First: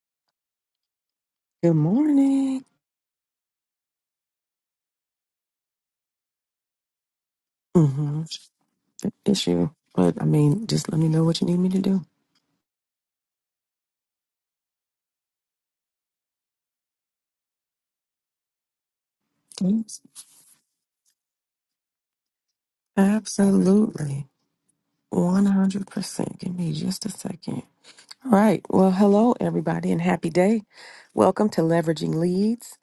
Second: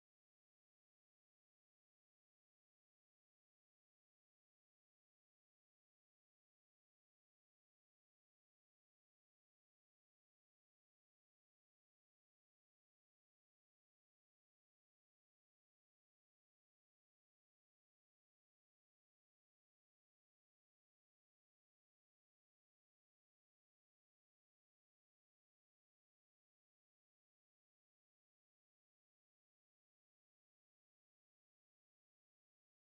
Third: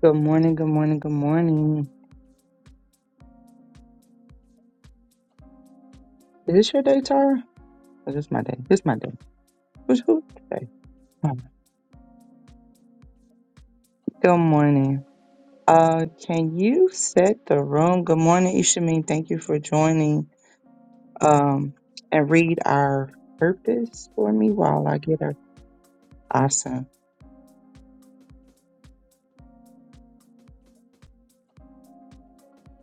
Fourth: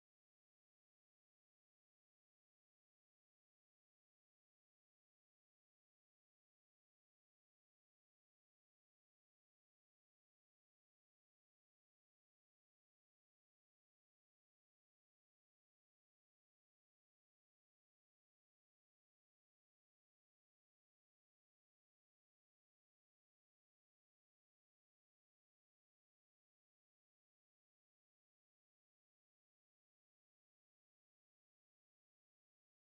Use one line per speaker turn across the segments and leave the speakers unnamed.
Good morning, good morning, good
Good
morning.
morning.
Is this your day, Tara? Or
Mm-hmm.
this my day? This my day.
Issue,
Who's
but
who
I mean,
today?
just let me know
Huh.
what you need me to do.
Good morning. Uh can you set the room? Good morning, Ishameen. Thank you for
Thanks.
joining. Um and read our purpose
Absolutely,
for me while I get our
one hundred percent. Give me
awesome.
just a second. All right. Well, hello everybody, and happy day. Welcome to Leveraging Leads.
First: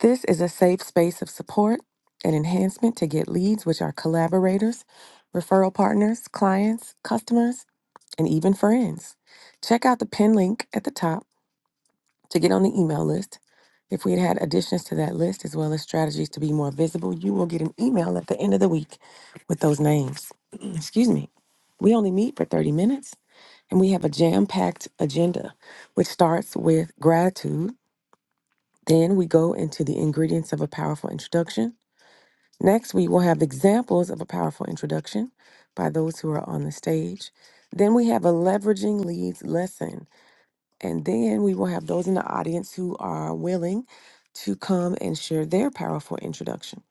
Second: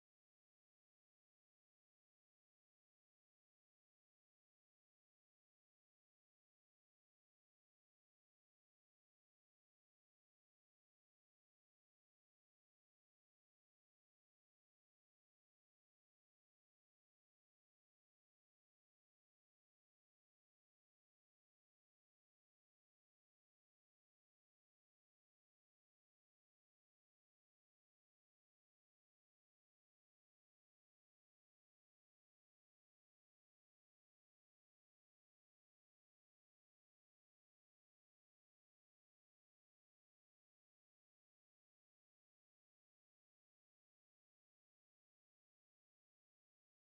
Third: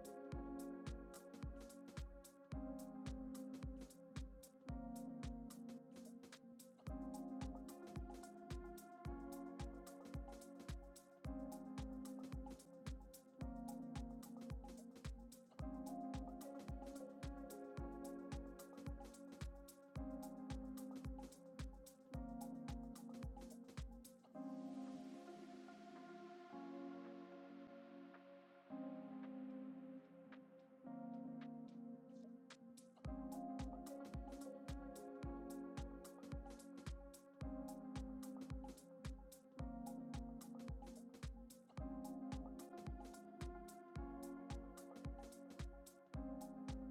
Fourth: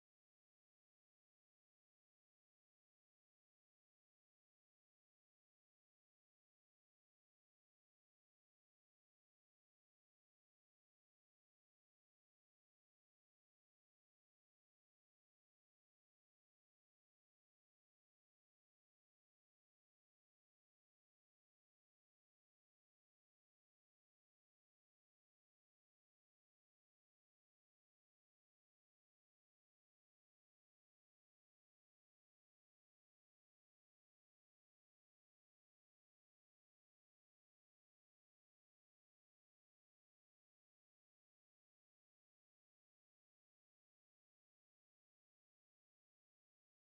This is a safe space of support and enhancement to get leads, which are collaborators, referral partners, clients, customers, and even friends. Check out the pin link at the top to get on the email list. If we had had additions to that list, as well as strategies to be more visible, you will get an email at the end of the week with those names. Excuse me. We only meet for 30 minutes and we have a jam packed agenda, which starts with gratitude. Then we go into the ingredients of a powerful introduction. Next, we will have examples of a powerful introduction by those who are on the stage. Then we have a leveraging leads lesson and then we will have those in the audience who are willing to come and share their powerful introduction.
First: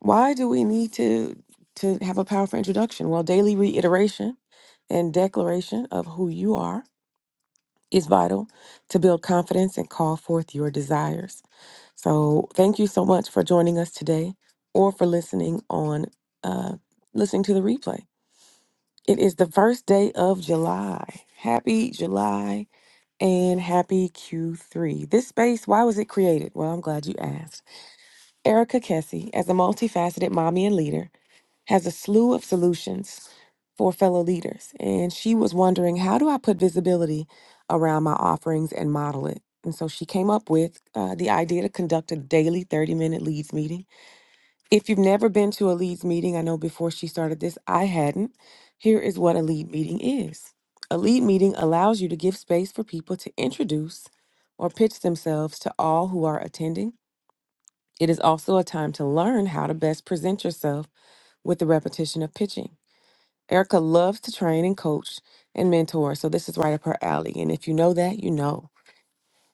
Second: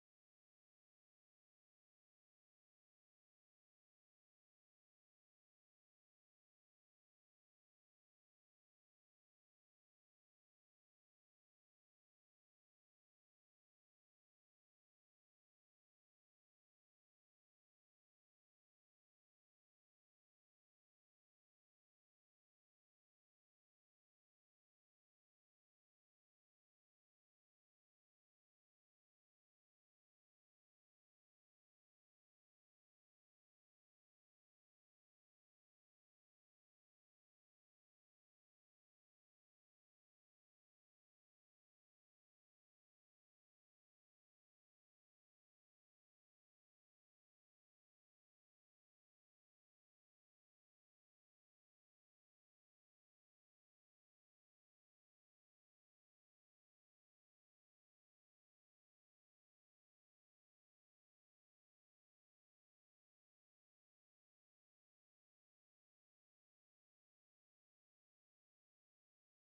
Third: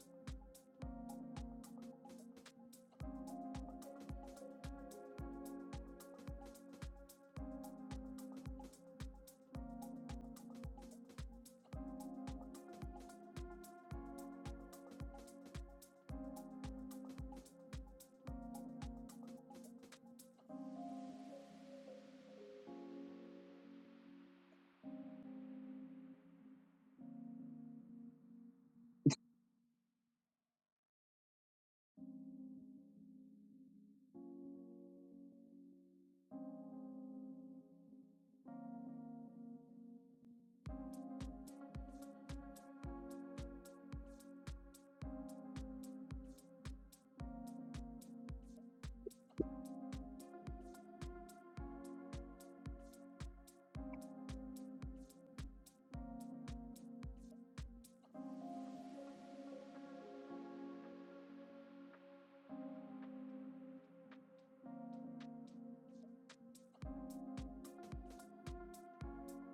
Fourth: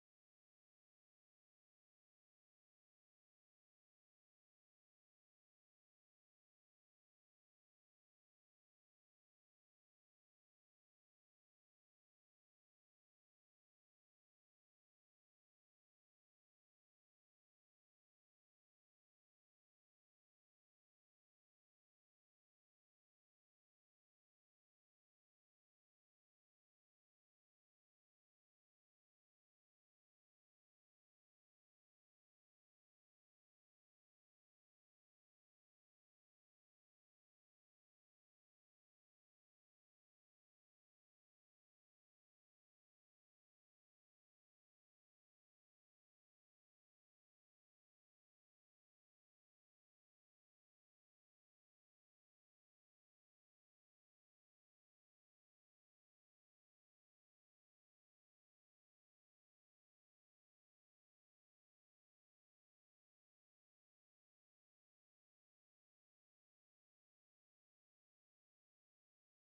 Why do we need to to have a powerful introduction? Well, daily reiteration and declaration of who you are is vital to build confidence and call forth your desires. So, thank you so much for joining us today or for listening on uh listening to the replay. It is the first day of July. Happy July and happy Q3. This space, why was it created? Well, I'm glad you asked. Erica Kessie, as a multifaceted mommy and leader, has a slew of solutions for fellow leaders. And she was wondering, how do I put visibility around my offerings and model it? And so she came up with uh, the idea to conduct a daily 30 minute leads meeting if you've never been to a leads meeting, I know before she started this, I hadn't. Here is what a lead meeting is a lead meeting allows you to give space for people to introduce or pitch themselves to all who are attending. It is also a time to learn how to best present yourself with the repetition of pitching. Erica loves to train and coach and mentor, so this is right up her alley. And if you know that, you know.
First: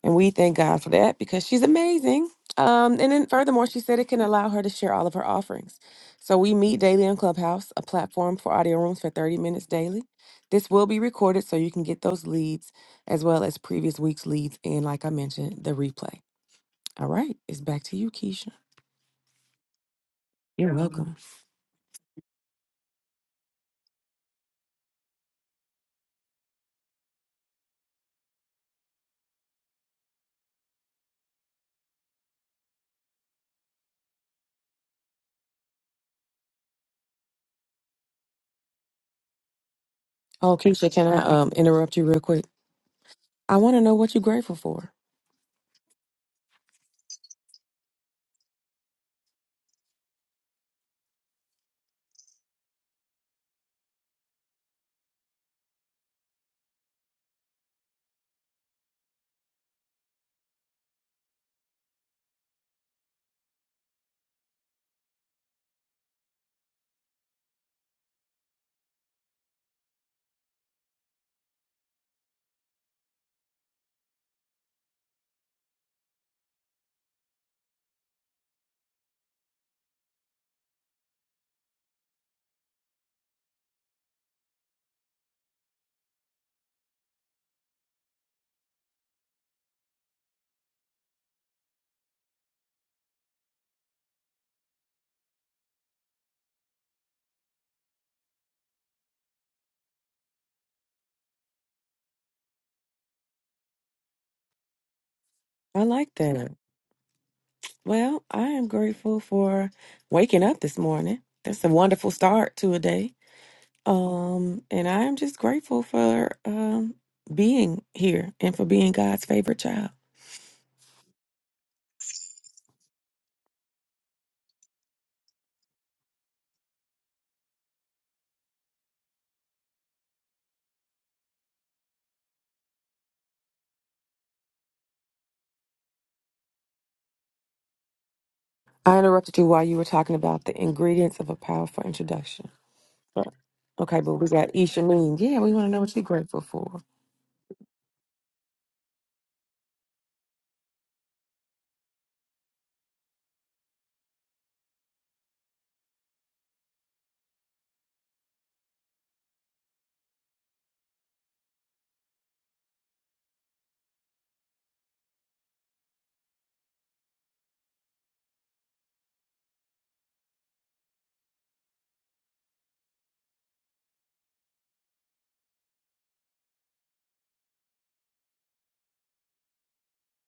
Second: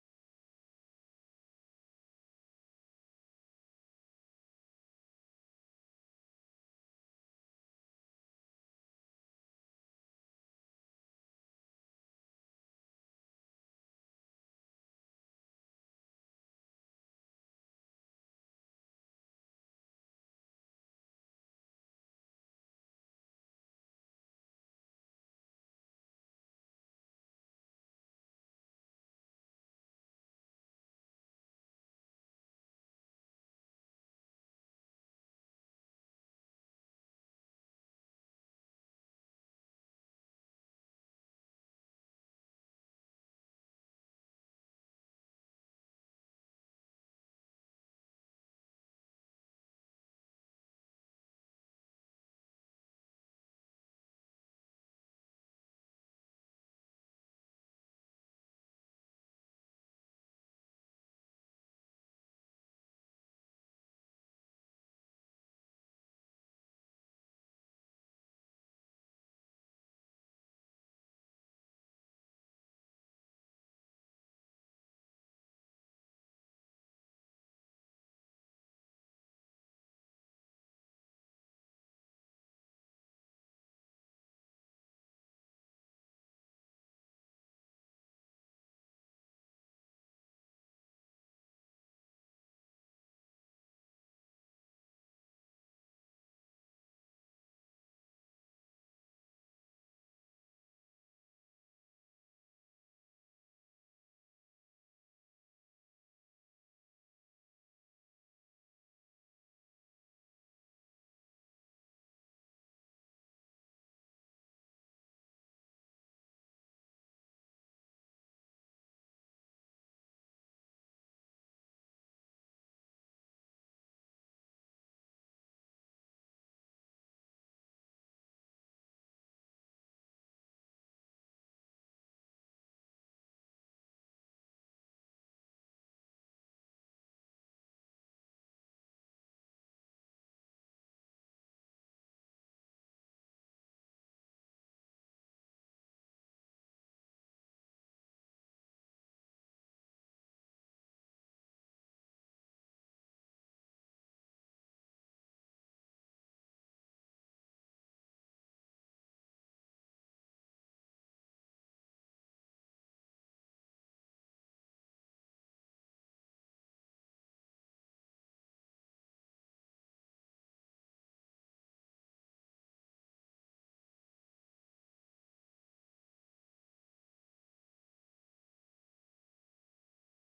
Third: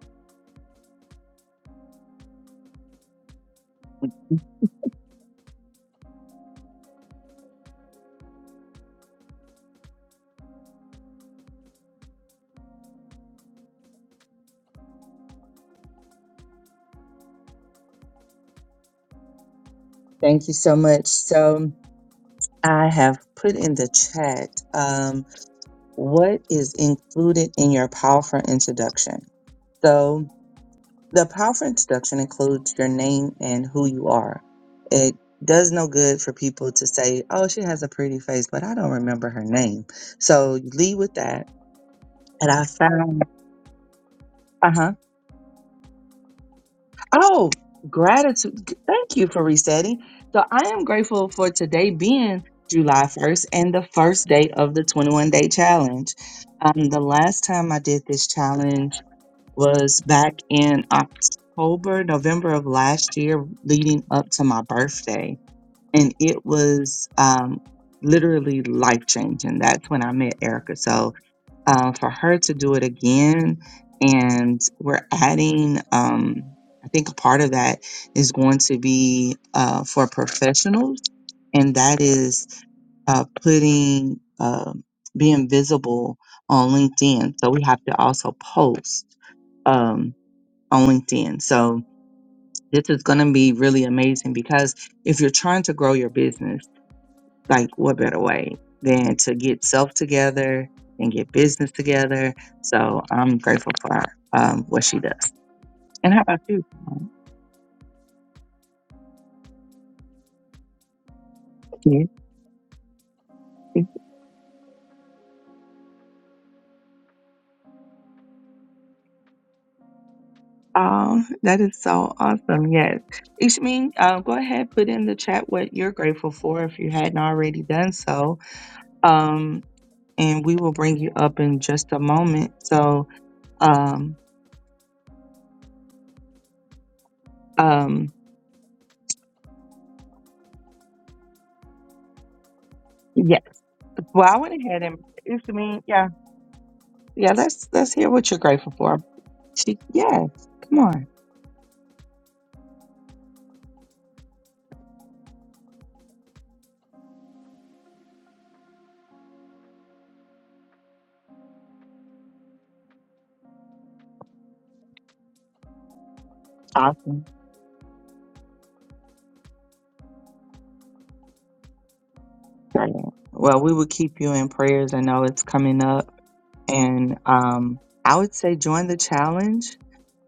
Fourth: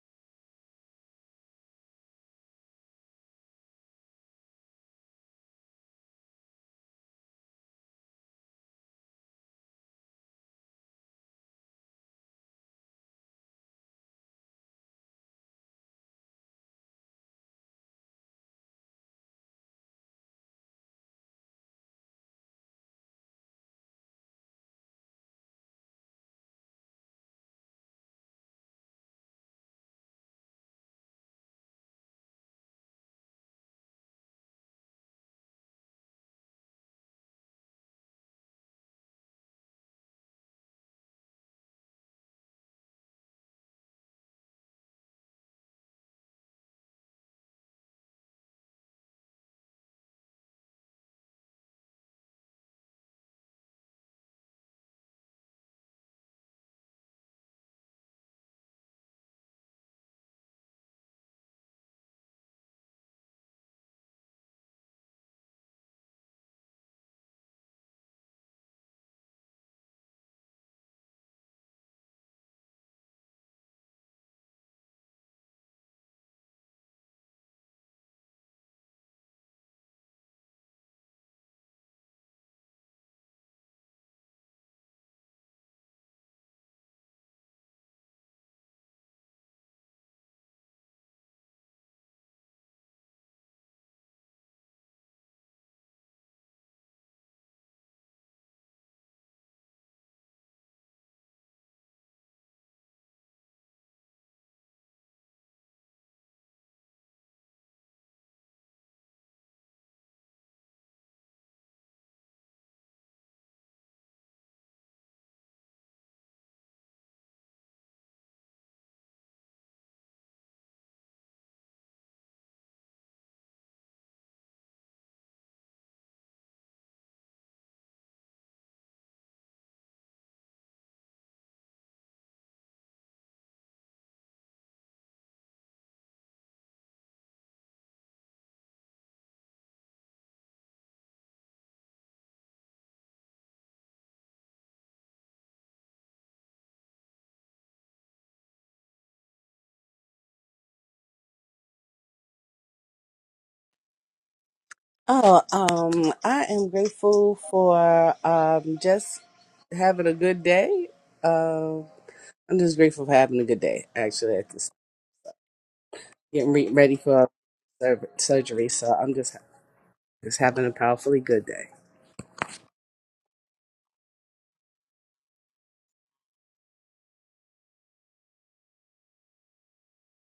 And we thank God for that because she's amazing. Um, and then furthermore, she said it can allow her to share all of her offerings. So we meet daily on Clubhouse, a platform for audio rooms for 30 minutes daily. This will be recorded so you can get those leads as well as previous week's leads and, like I mentioned, the replay. All right, it's back to you, Keisha.
Thank you
You're
so much.
welcome.
So I have put in the chat um what is included in your powerful introduction. So. The powerful introduction includes your name and who you are. It does no good for people to say, oh, she has a pretty face, but I don't remember her name. So
Oh,
you
Keisha,
lead
can
with
I
that.
um, interrupt you real quick?
And I found,
I want to know what you're grateful
uh huh.
for.
Oh, gratitude. Thank you for resetting. So I am grateful for today being July 1st and the first day of the 21 day challenge. Um, the last time I did this challenge, was back in October, November of last year, leading up to my birthday. And it was um, literally life changing. That's when I met Erica. So uh, for her to do it again, and we're adding, um, I think a part of that is going to be uh, for professionals, and that is uh, putting, uh, being visible on LinkedIn. So we have to also post Um, on LinkedIn. So this is going to be really amazing because if you're trying to grow your business, like what better way than to get self together and get business together? So I'm grateful for um, what she does.
I like
And how about
that.
you?
Well, I am grateful for waking up this morning. That's a wonderful start to a day.
Yes.
Um, and I am just grateful for um being here and for being God's favorite child.
Um, that is so awesome. Yes. Ishmin, uh, go ahead, put in the chat what you're grateful for if you hadn't already done so. Um, and we will bring you up in just a moment. So, um, um,
I interrupted you while you were talking about the ingredients of a powerful introduction. But
yes.
okay, but we
Well, I
got
went
Isha
ahead and
Mean. Yeah,
it's I
we want to know
mean,
what you're
yeah.
grateful for.
Yeah, let's let's hear what you're grateful for. She yes. Come on.
Oh, um, I am grateful for um just having a good day. Uh, I'm just grateful for having a good day. Actually, at this getting re- ready
Awesome.
for sur- surgery, so I'm just just having a powerfully good day.
Brilliant. Well, we will keep you in prayers. I know it's coming up. And um I would say join the challenge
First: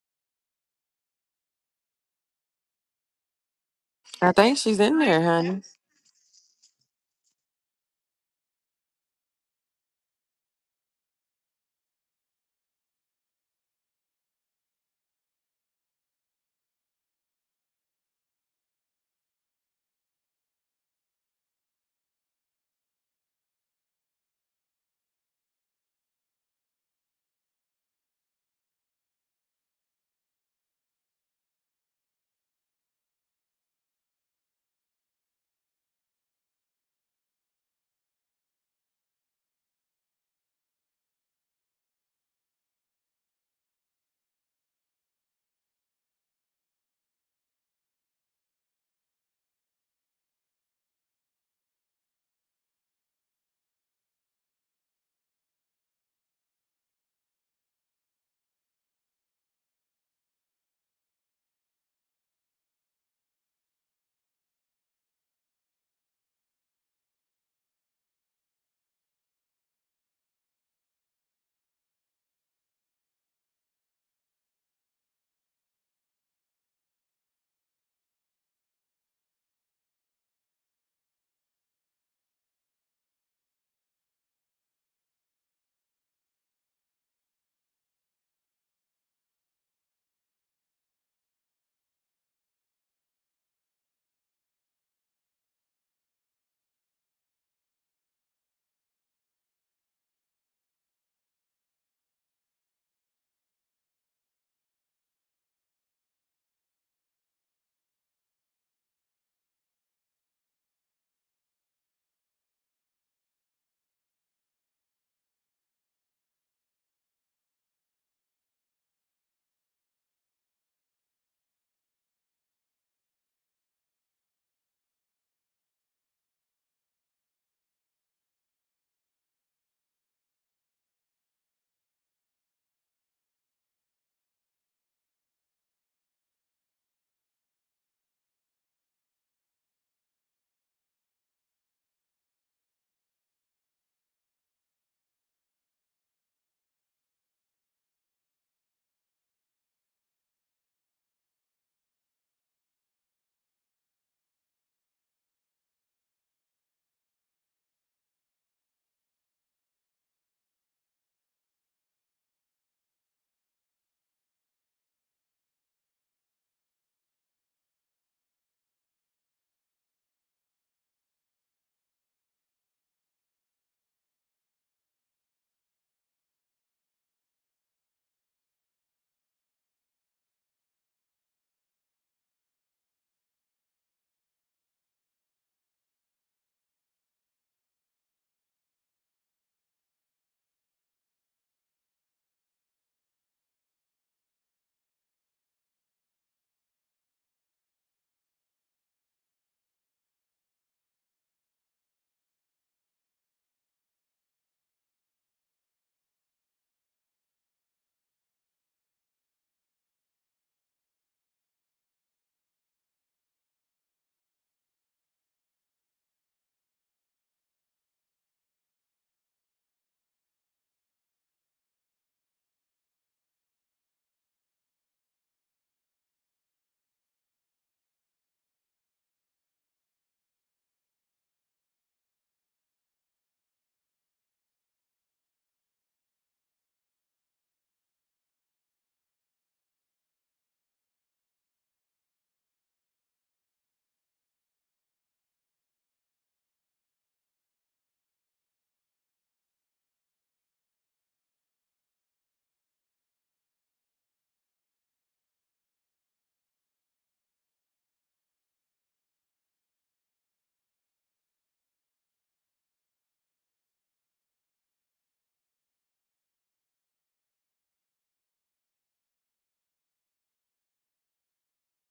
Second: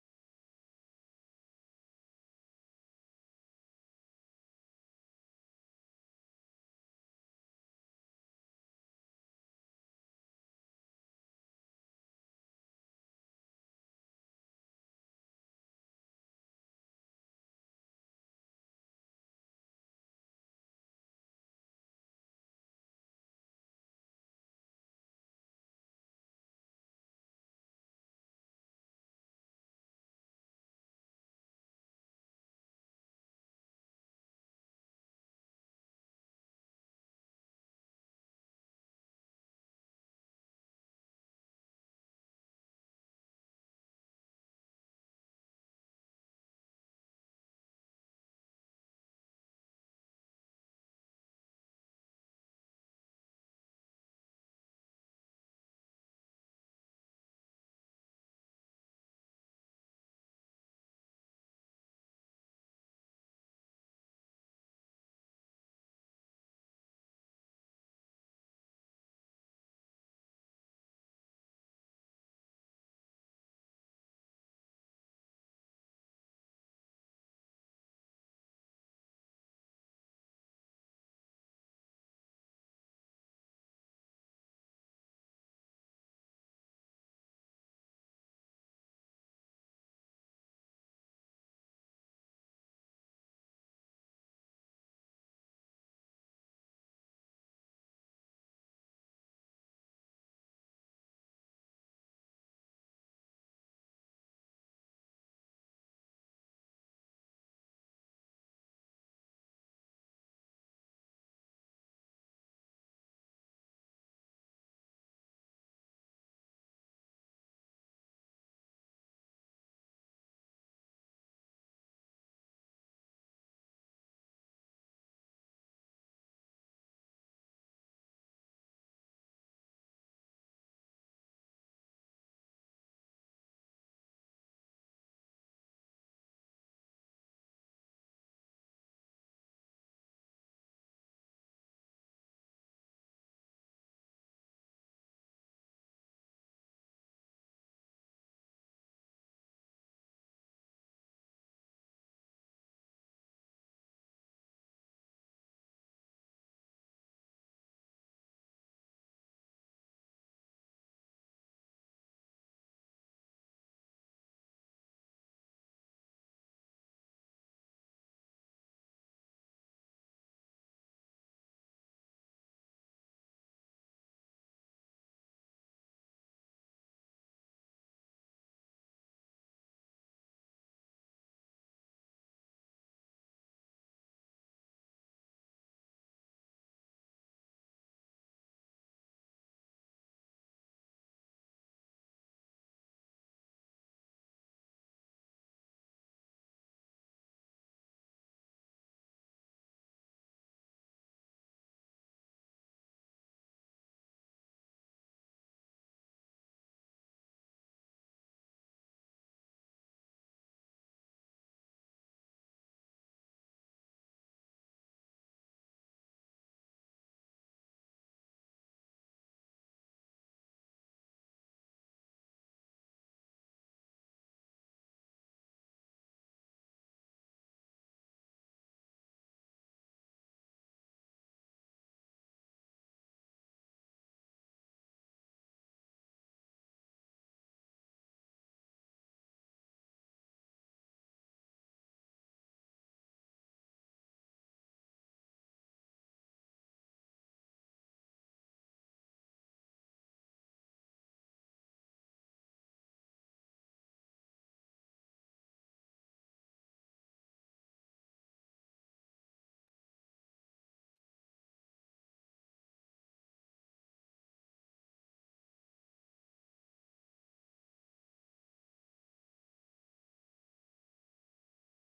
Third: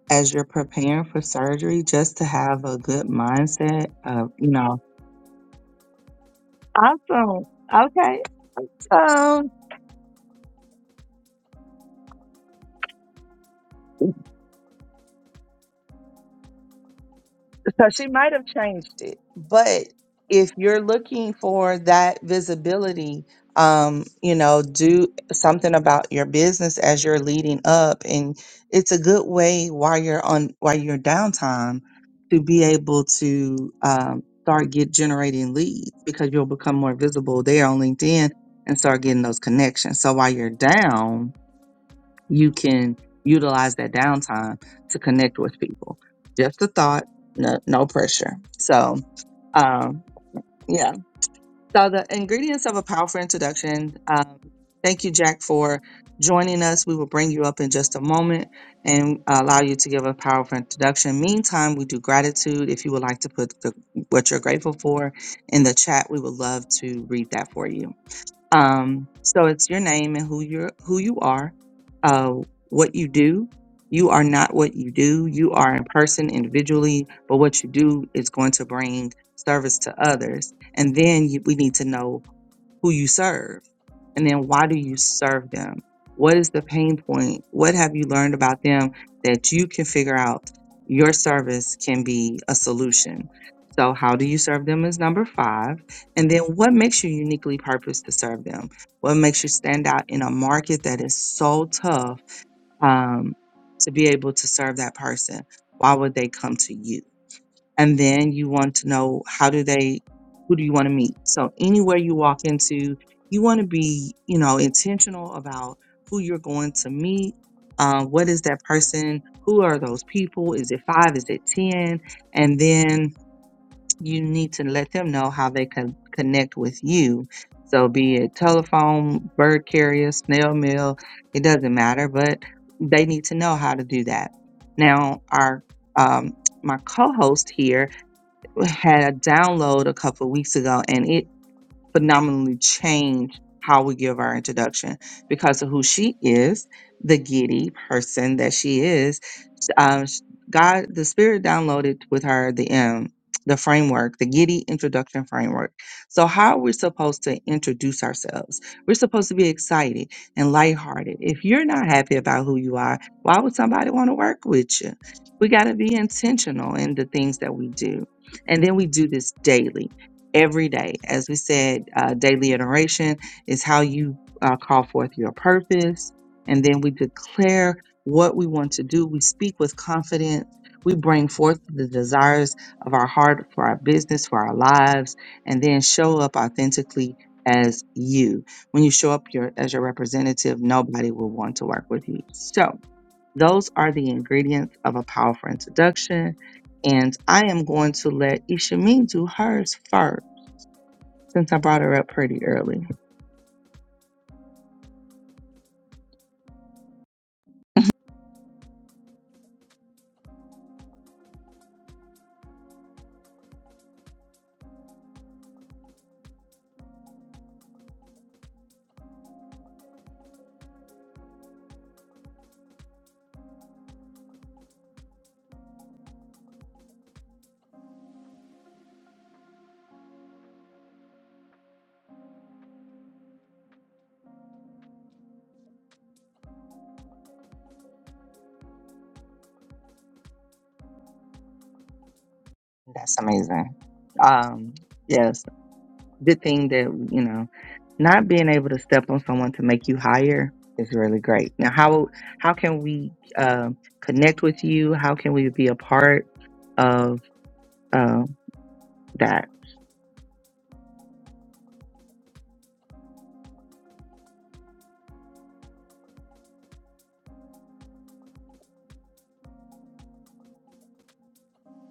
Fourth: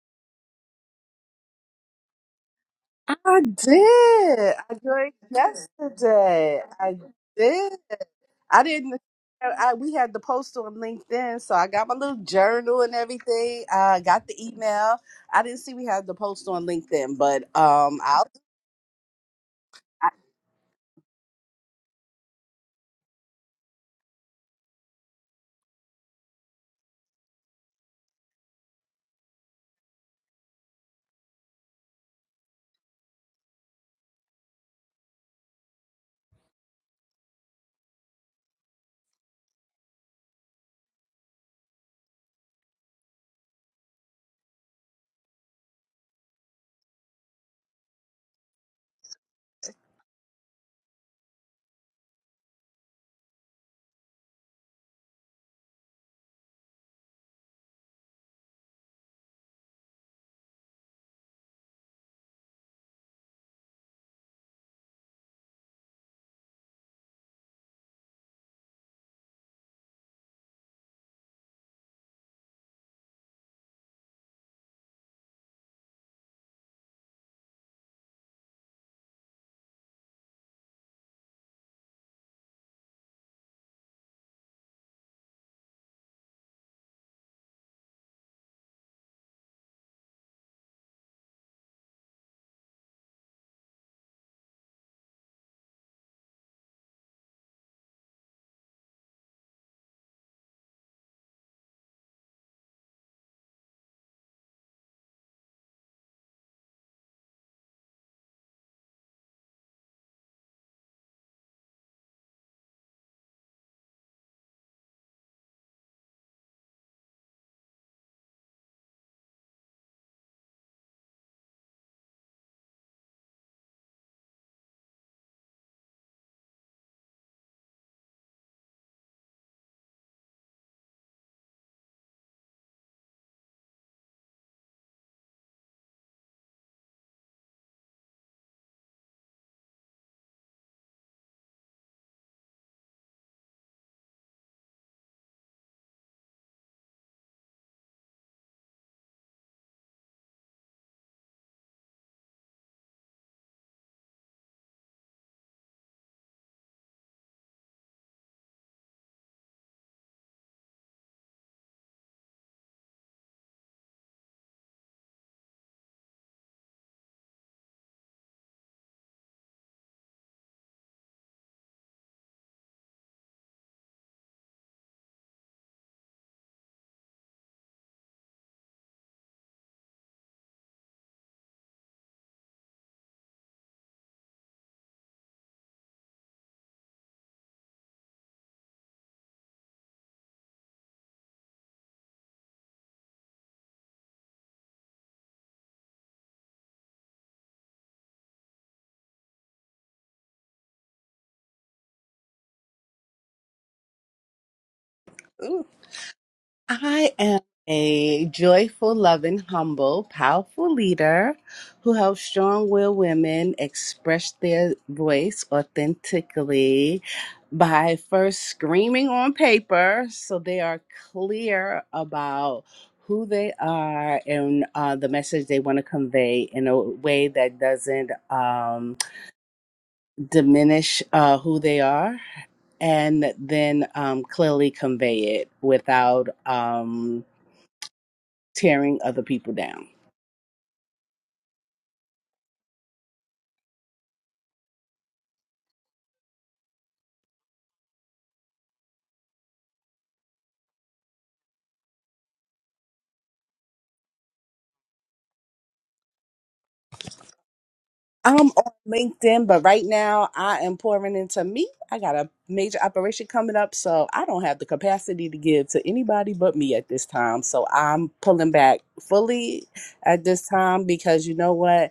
as you're preparing for surgery just to have a good
I
mindset of,
I
you
did.
think
I
she's
know.
in
drank
there, honey.
yesterday. I
Awesome.
did.
Okay.
I didn't.
So.
I, we had the post on LinkedIn, so I got my little journal and everything. I got the email. I didn't see we had the post on LinkedIn, but
So
um,
she
I'll
might have changed it, but
I,
if you're looking for that visibility, um, you know, do something about your business as you're leading up, and it's a good way while you're on while you're downtime to be able to um, start get generating leads because you'll become more visible there on LinkedIn and start getting those connections. So while you're down, you can utilize that downtime to connect with people. Just a thought, no, no pressure. So, um, yeah. So, the ingredients of a powerful introduction. Um, thank you, Jack, for joining us. We will bring you up in just a moment and allow you to give a powerful introduction. Meantime, we do gratitude. If you would like to put the, what you're grateful for in the chat, we would love to read that for you. Um, so it's your name and who you're who you are, uh, what you do. You are not what you do. You are in person individually, but what you do is going to bring service to others. And then you, we need to know who you serve and then why do you serve them? What is the pain point? What have you learned about them that you can figure out your service can be a solution? So, how do you serve them is number five. And then, what makes you uniquely purposed to serve them? What makes you stand out in a market that is so tough um, to be able to serve that person? Why would they come to you? and then you want to know how do they who do you want to meet so anywhere you walk into you want to be you know intentional about who you're going to meet um, what is that person who are those people is it five is it ten and then you need to let them know how they can connect with you so be it telephone bird carrier snail mail it doesn't matter but they need to know how to do that now our um, my co-host here had a download a couple of weeks ago and it phenomenally changed how we give our introduction because of who she is, the giddy person that she is uh, sh- God, the Spirit downloaded with her the um, the framework, the Giddy introduction framework. So, how we're supposed to introduce ourselves? We're supposed to be excited and lighthearted. If you're not happy about who you are, why would somebody want to work with you? We got to be intentional in the things that we do, and then we do this daily, every day. As we said, uh, daily iteration is how you uh, call forth your purpose, and then we declare what we want to do. We speak with confidence. We bring forth the desires of our heart for our business, for our lives, and then show up authentically as you. When you show up your, as your representative, nobody will want to work with you. So, those are the ingredients of a powerful introduction. And I am going to let Ishamin do hers first since I brought her up pretty early.
ooh, I am a joyful, loving, humble, powerful leader who helps strong willed women express their voice authentically by first screaming on paper so they are clear about who they are and uh, the message they want to convey in a way that doesn't um, diminish uh, who they are and then um, clearly convey it without um, tearing other people down.
That's amazing. Um, yes. the thing that you know not being able to step on someone to make you higher is really great now how how can we um connect with you how can we be a part of
I'm
um
on LinkedIn,
that
but right now I am pouring into me. I got a major operation coming up, so I don't have the capacity to give to anybody but me at this time. So I'm pulling back fully at this time because you know what?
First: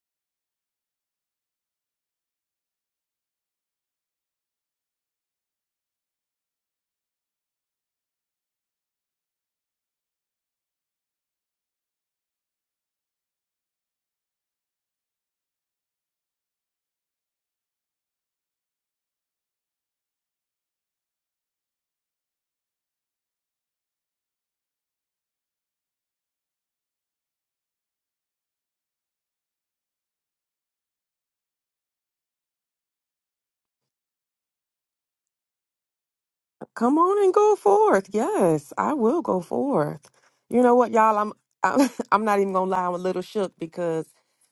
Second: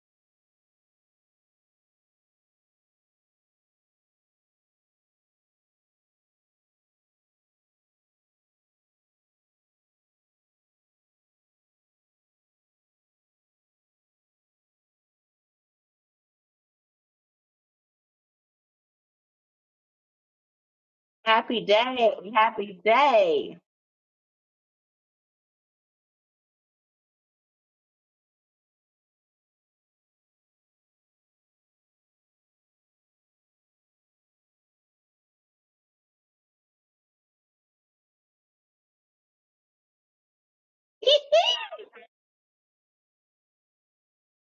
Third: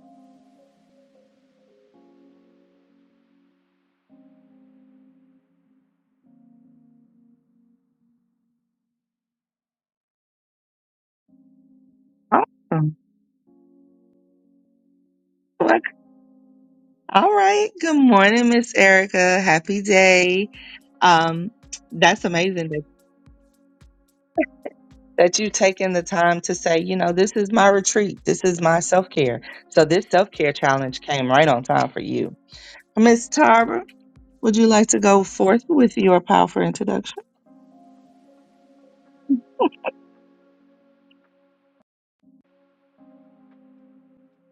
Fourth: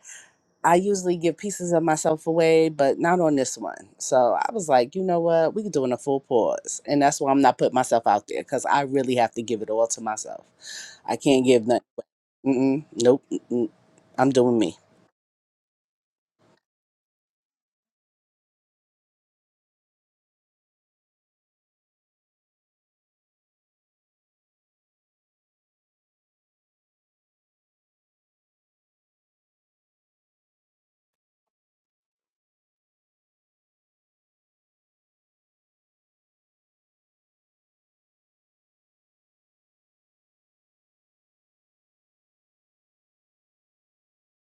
I usually give pieces of myself away, but not on this one. So I was like, you know what? We're doing a full pause. And that's why I'm not putting myself out there because I really have to give it all to myself. I can't give nothing. Mm-mm,
awesome
nope. Mm-mm. I'm doing me.
Look, all right good morning miss erica happy day um
Happy day.
that's amazing
Happy
that,
day.
that you've taken the time to say you know this is my retreat this is my self-care so this self-care challenge came right on time for you miss tara Would you like to go forth with your powerful
Come
introduction?
on and go forth. Yes, I will go forth. You know what, y'all? I'm I'm, I'm not even gonna lie. I'm a little shook because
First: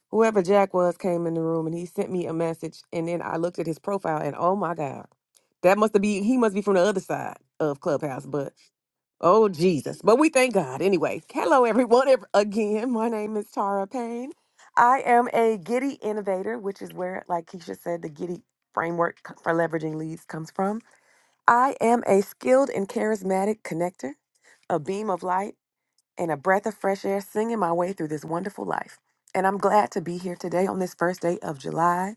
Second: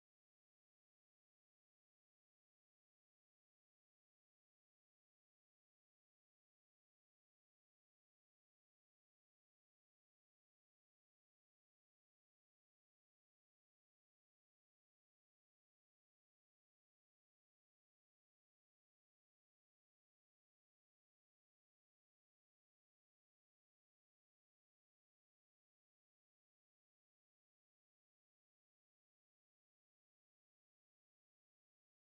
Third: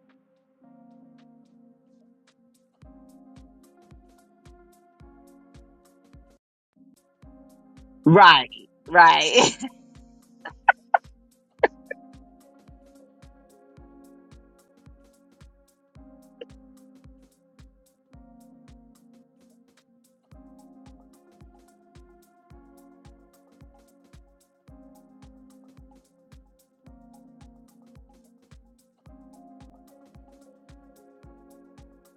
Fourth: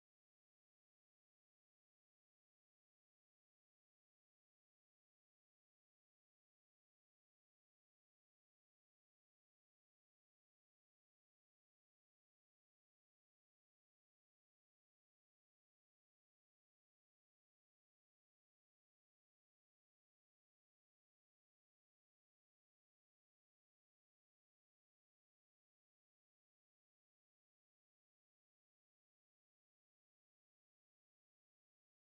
whoever Jack was came in the room and he sent me a message, and then I looked at his profile, and oh my god, that must be he must be from the other side of Clubhouse.
Right,
But oh
right.
Jesus! But we thank God anyway. Hello, everyone. ev- Again, my name is Tara Payne. I am a Giddy innovator, which is where, like Keisha said, the Giddy framework c- for leveraging leads comes from. I am a skilled and charismatic connector, a beam of light, and a breath of fresh air singing my way through this wonderful life. And I'm glad to be here today on this first day of July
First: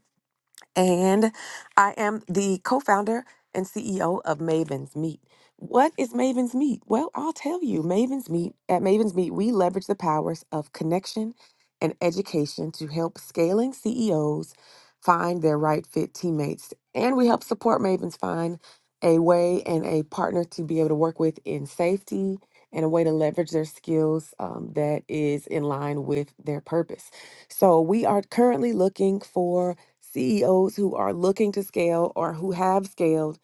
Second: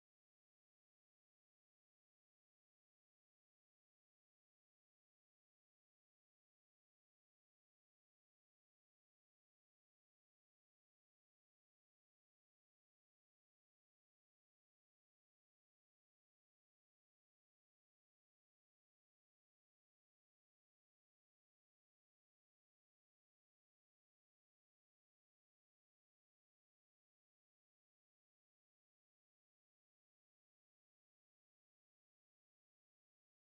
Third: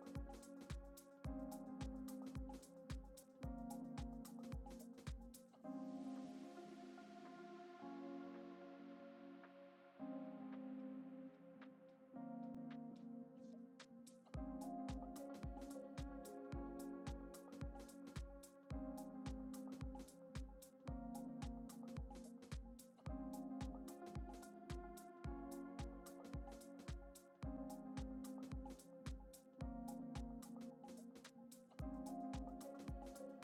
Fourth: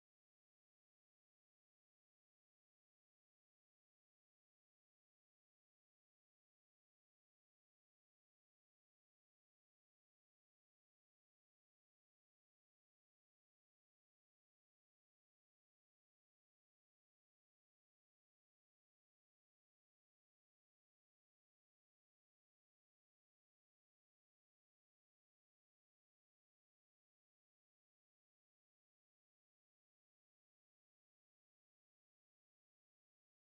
and I am the co founder and CEO of Maven's Meet. What is Maven's Meet? Well, I'll tell you. Maven's Meet, at Maven's Meet, we leverage the powers of connection and education to help scaling CEOs find their right fit teammates. And we help support Mavens find a way and a partner to be able to work with in safety and a way to leverage their skills um, that is in line with their purpose. So we are currently looking for CEOs who are looking to scale or who have scaled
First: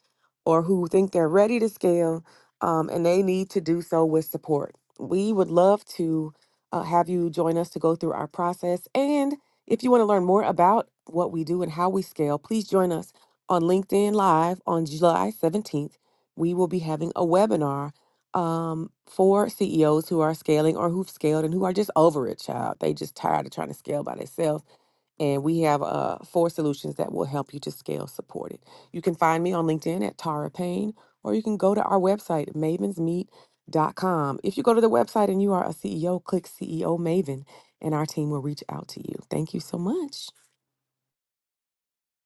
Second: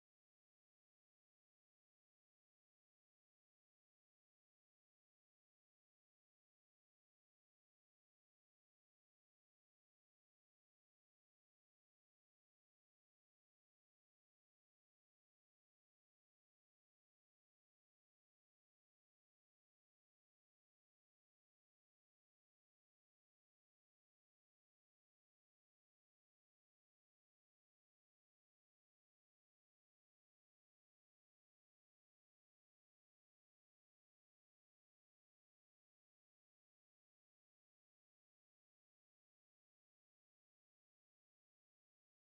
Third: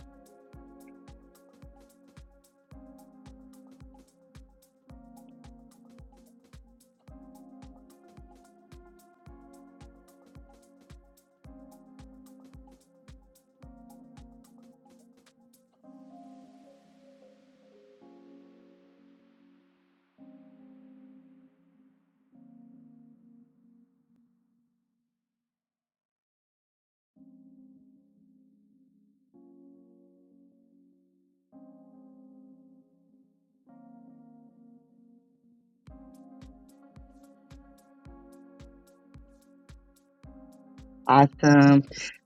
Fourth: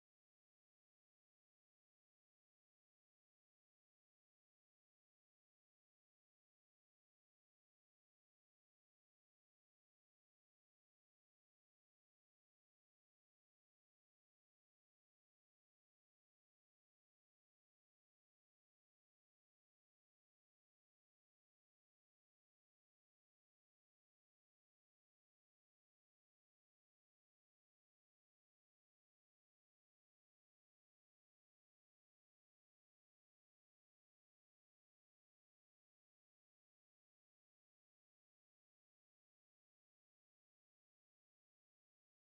or who think they're ready to scale um, and they need to do so with support. We would love to uh, have you join us to go through our process. And if you want to learn more about what we do and how we scale, please join us on LinkedIn Live on July 17th. We will be having a webinar um, for CEOs who are scaling or who've scaled and who are just over it, child. They just tired of trying to scale by themselves and we have uh, four solutions that will help you to scale supported. You can find me on LinkedIn at Tara Payne, or you can go to our website, mavens meet dot com. If you go to the website and you are a CEO, click CEO Maven, and our team will reach out to you. Thank you so much.
Awesome.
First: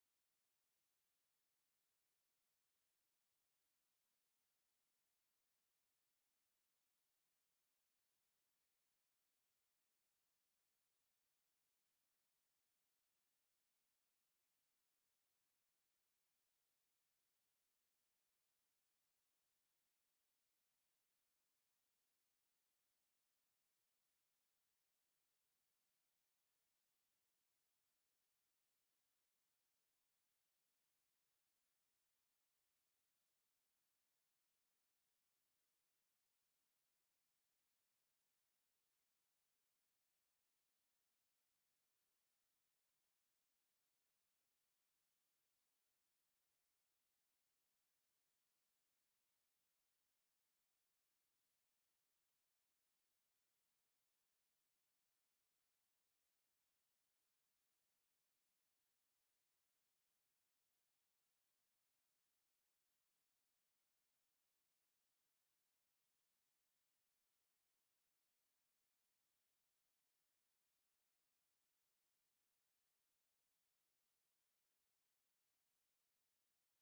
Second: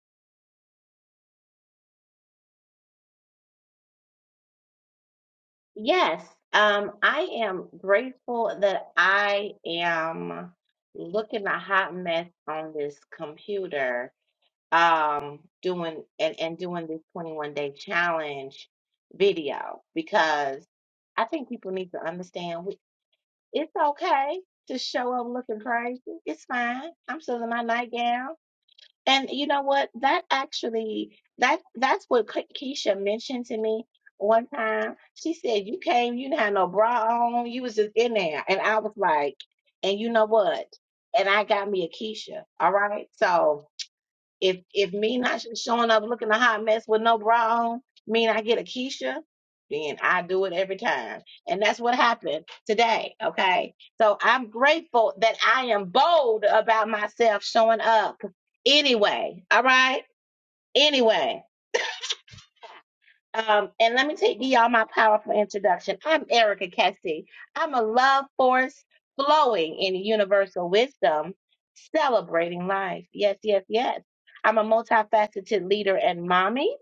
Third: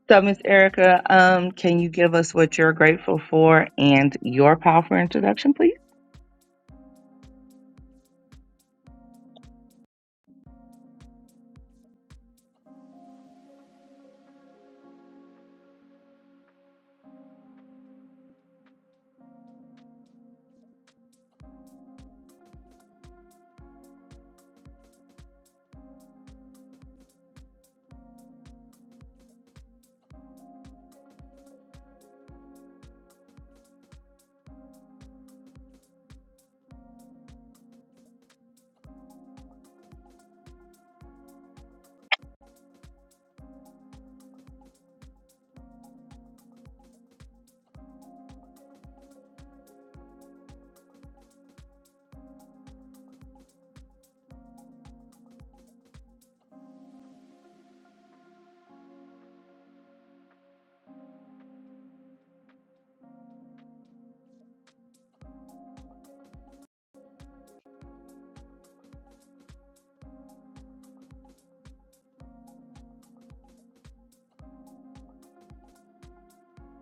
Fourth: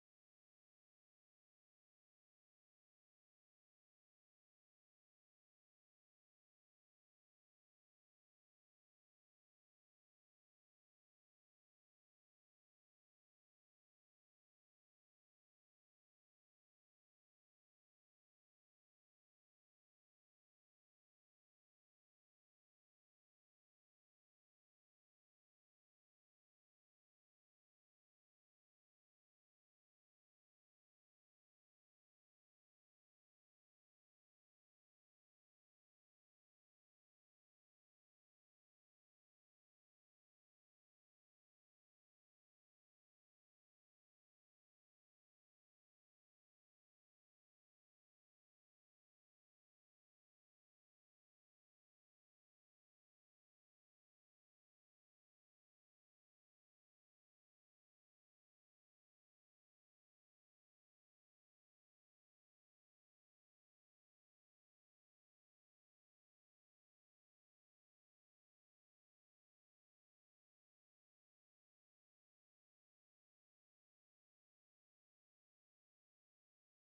So, Miss Erica, um, can you give us what you're grateful for and your powerful introduction, please?
Yes, um, I am grateful that I am looking a hot mess on this computer, um, doing and, and doing this 21 day challenge video because I think people need to understand we, it's okay to show up looking crazy. It's fine. I'm still in my nightgown. And you know what? That actually, that that's what Ke- Keisha mentioned to me one time. She said, "You came, you didn't have no bra on, you was just in there." And I was like, "And you know what?" And I got me a Keisha. All right, so. If if me not sh- showing up looking a hot mess with no bra on mean I get a Keisha, then I do it every time. And that's what happened today. Okay. So I'm grateful that I am bold about myself showing up anyway. All right. Anyway. Um, and let me take you all my powerful introduction. I'm Erica Cassie. I'm a love force flowing in universal wisdom, celebrating life. Yes, yes, yes. I'm a multifaceted leader and mommy.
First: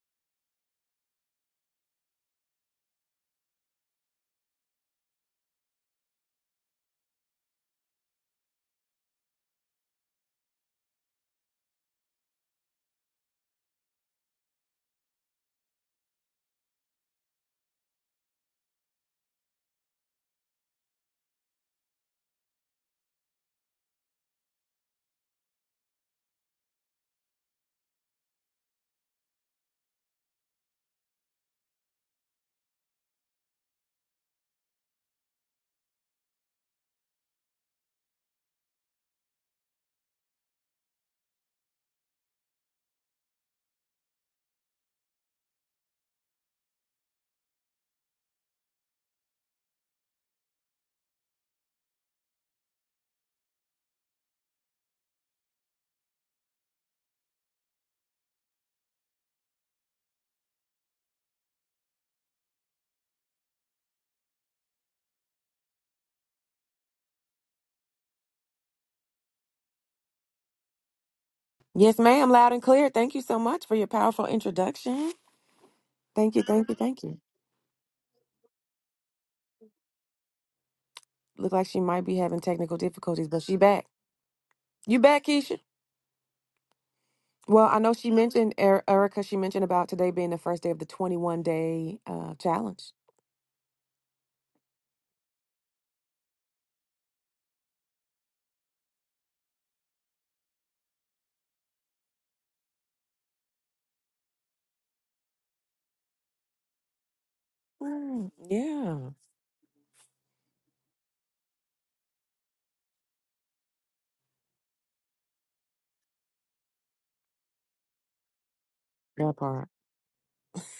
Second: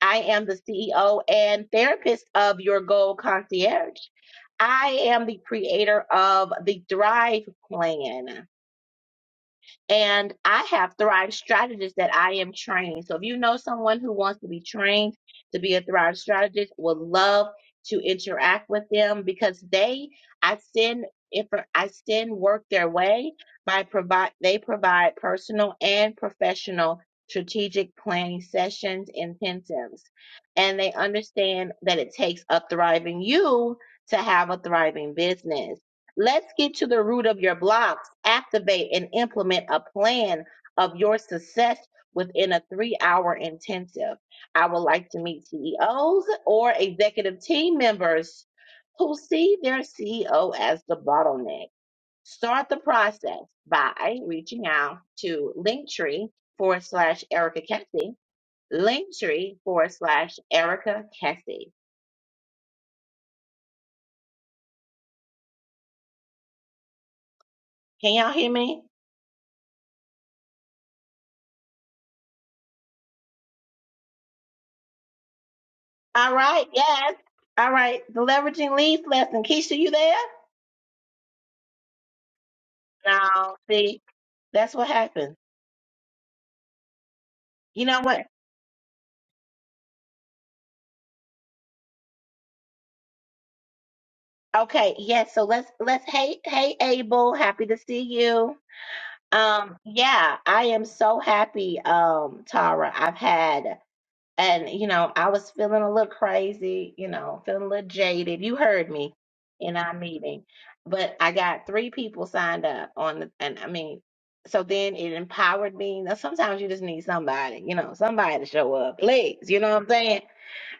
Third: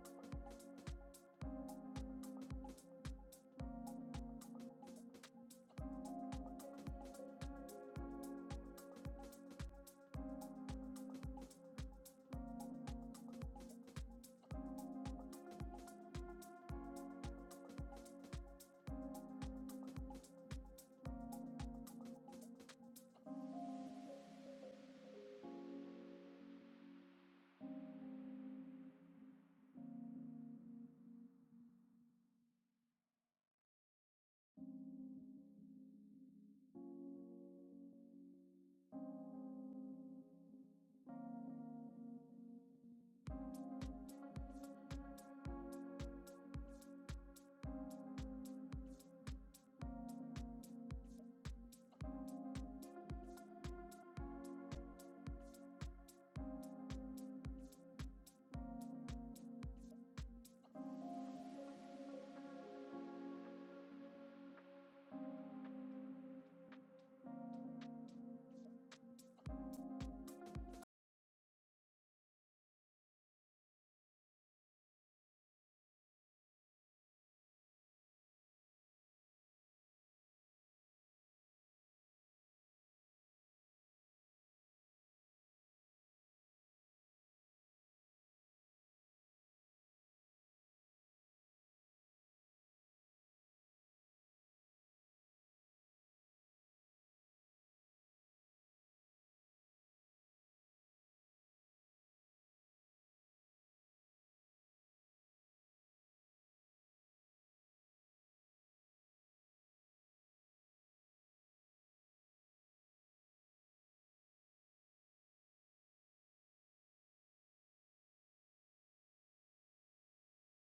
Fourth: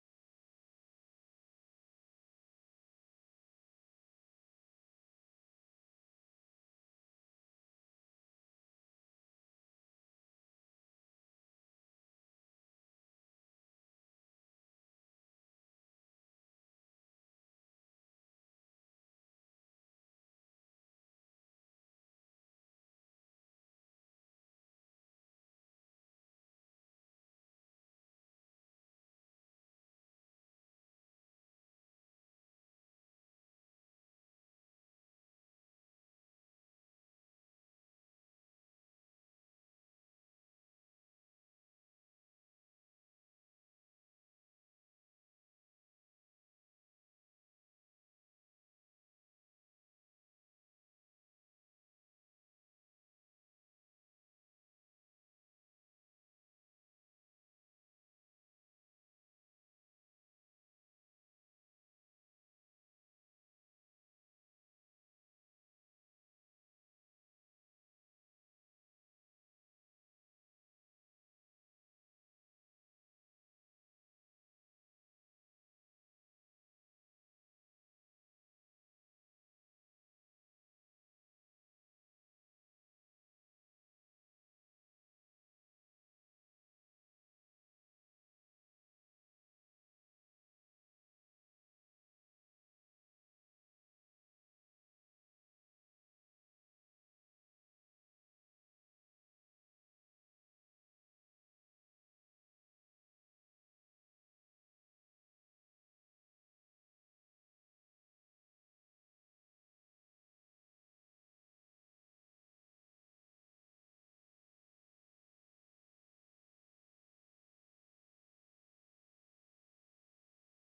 I am the CEO and therapist of Your Goal Concierge. I am the creator of the Thrive Plan. And I have Thrive strategists that I am training. So if you know someone who wants to be trained to be a Thrive strategist, would love to interact with them because they, I send if I send work their way by provide they provide personal and professional strategic planning sessions intensives and they understand that it takes a thriving you to have a thriving business Let's get to the root of your blocks, activate and implement a plan of your success within a three hour intensive. I would like to meet CEOs or executive team members who see their CEO as the bottleneck. Start the process by reaching out to Linktree forward slash Erica Kessie, Linktree forward slash Erica Kessie. Can y'all hear me?
Yes, ma'am, loud and clear. Thank you so much for your powerful introduction.
All
Thank you,
right,
thank you, thank
yes.
you.
All right, the leveraging leads lesson. Keisha, you there?
Look like she might be having technical difficulties, but she
No,
back.
see, that's what
You back,
happens.
Keisha? Well, I
You
know
know
she
what?
mentioned, Er- Erica, she mentioned about today being the first day of the 21 day uh, challenge.
Okay, yes. So let's let's hey hey Abel, happy to see you. Um, yeah, I am so happy, um, Tara. I've had And, you know, I was feeling a little crazy, you know, feeling a little
Mm,
jaded. You heard
yeah,
me in our meeting. But I got three people signed up on the, and I mean, so then it empowered me. Now, sometimes you just need somebody, you know, somebody to show up.
that
Please, you
part.
know what I'm saying?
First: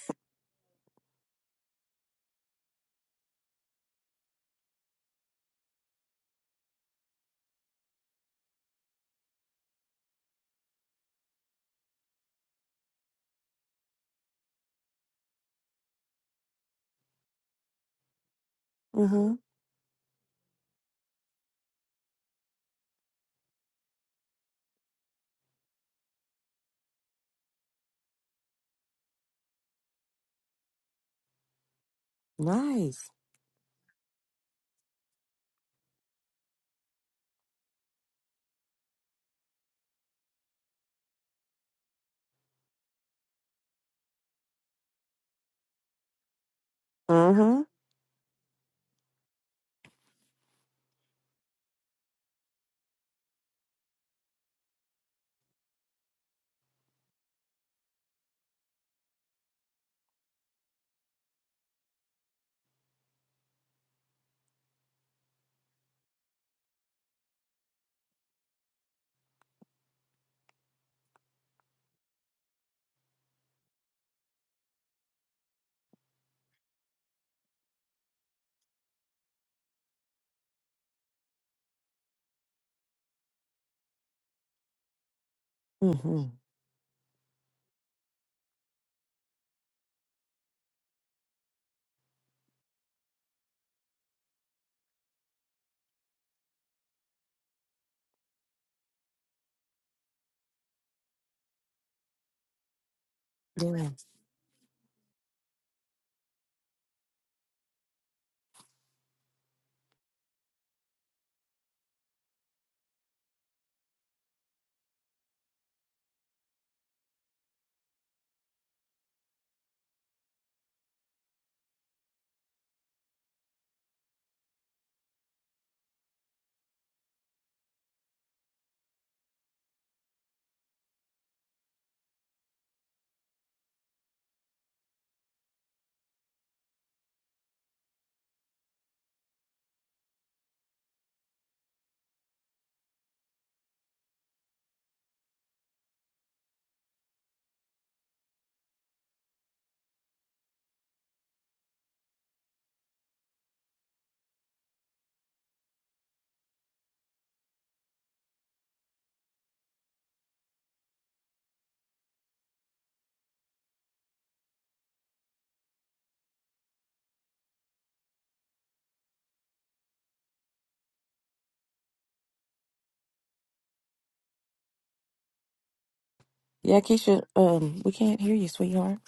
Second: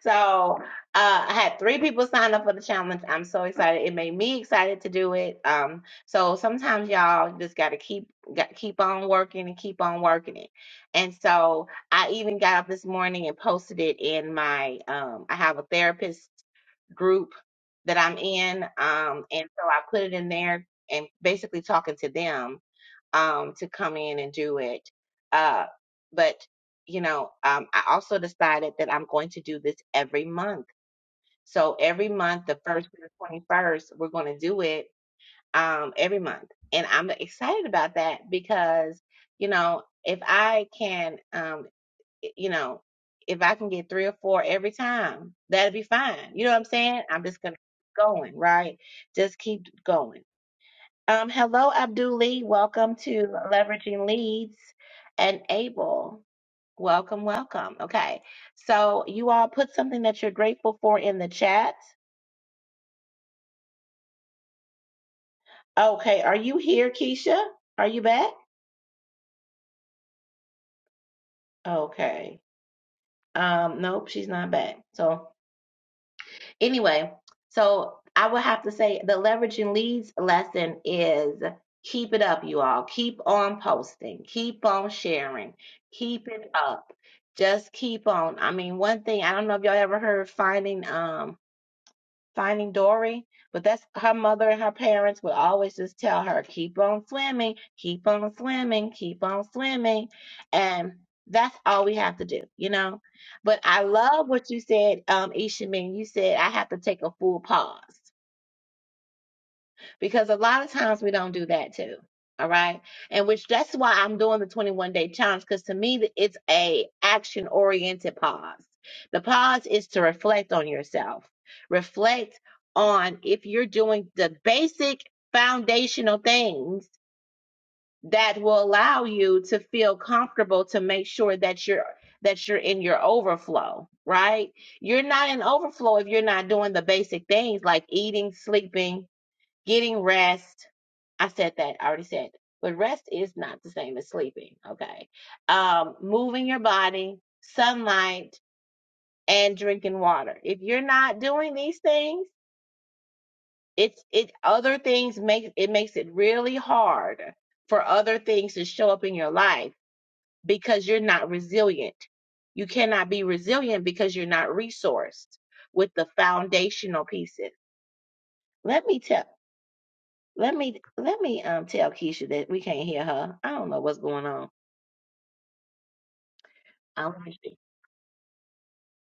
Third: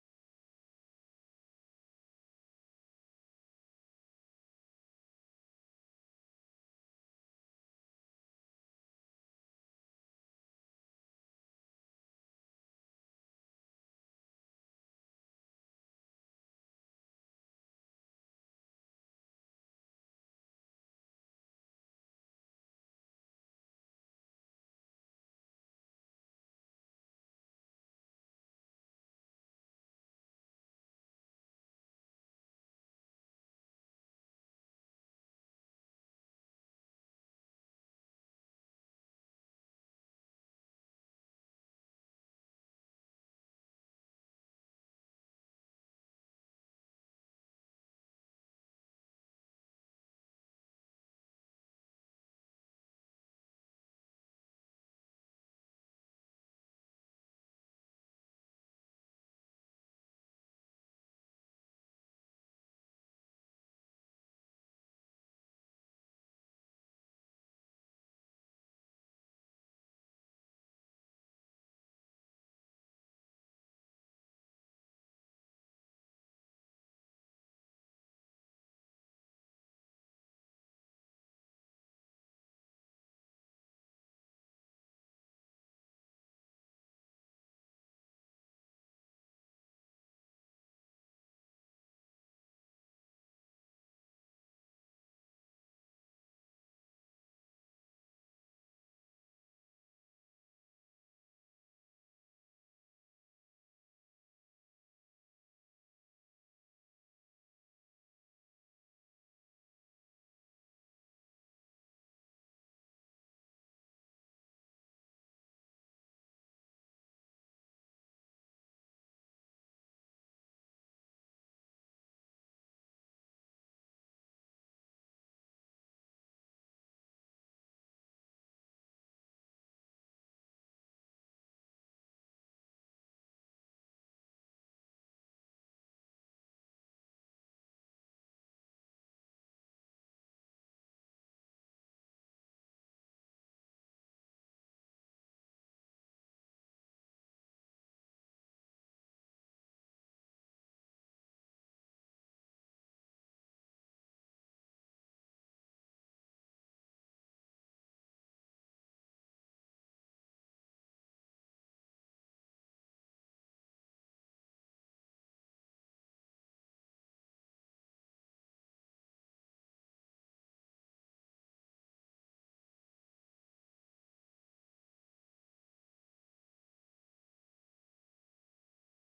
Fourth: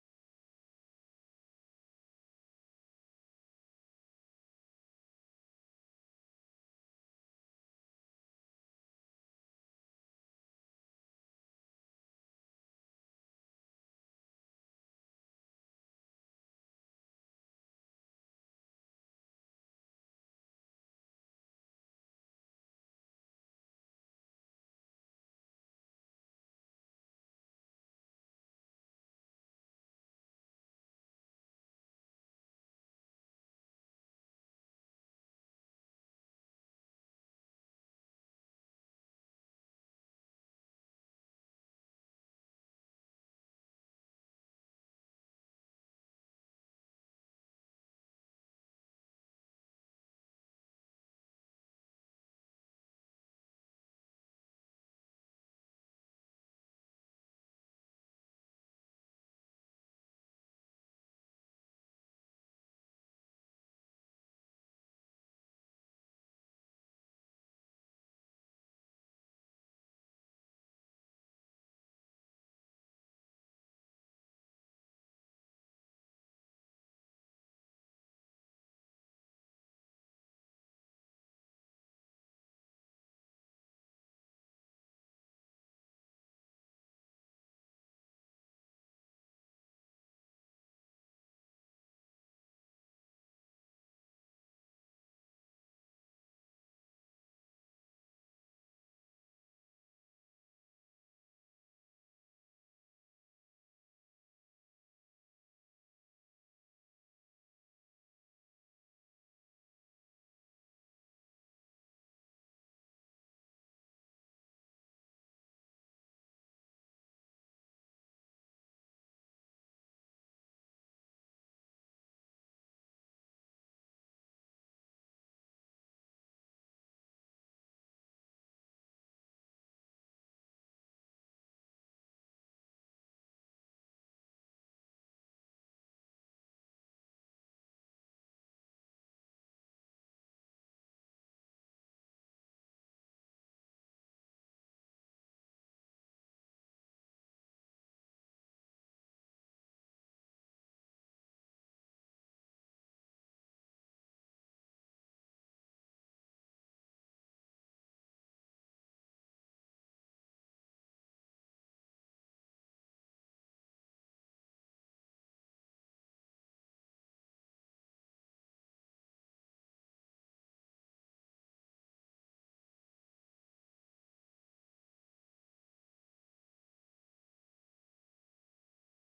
So uh, I had three people sign up for the challenge. I'm so excited. It made me excited to do it. Um, so sometimes y'all just got to keep got, keep on working and keep on working it. And so I even got up this morning and posted it in my. Um, I have a therapist group that I'm in, um,
Mm-hmm.
and so I put it in there and basically talking to them um, to come in and do it. Uh, but you know, um, I also decided that I'm going to do this every month. So every month, the first to
Nice.
the 21st, we're going to do it um, every month, and I'm excited about that because you know, if I can, um, you know, if I can get three or four every time, that'd be fine. You know what I'm saying? I'm just gonna
Mm-hmm.
keep going, right? Just keep going um, hello, Abdul Lee. Welcome to Leveraging Leads and Able. Welcome, welcome. Okay, so you all put something that you're grateful for in the chat. Okay, are you here, Keisha? Are you back? Okay. Um, nope, she's not back. So Anyway, so I would have to say the leveraging leads lesson is keep it up, you all. Keep on posting, keep on sharing,
Mm-hmm.
keep it up. Just keep on. I mean, one thing I don't know if y'all ever heard finding um Finding Dory, but that's her mother and her parents would always just tell her, keep on swimming, keep on swimming, keep on swimming. And that's all we have to do, you know? But I
Yeah.
love what you said, um, Ishamin. You said I have to take a full pause because a lot of times we don't do that too. All right. And which that's why I'm doing the 21 day challenge because to me it's a action oriented pause. The pause is to reflect on yourself. Reflect on if you're doing the basic foundational things that will allow you to feel comfortable to make sure that you're that you're in your overflow, right? You're not in overflow if you're not doing the basic things like eating, sleeping, getting rest, I said that. I already said. that. But rest is not the same as sleeping. Okay. Um, moving your body, sunlight, and drinking water. If you're not doing these things, it's it other things make it makes it really hard for other things to show up in your life because you're not resilient. You cannot be resilient because you're not resourced with the foundational pieces. Let me tell let me let me um tell Keisha that we can't hear her. I don't know what's going on.
Yeah,
I wonder
Keisha,
if she
um, we can't hear you, sweetheart.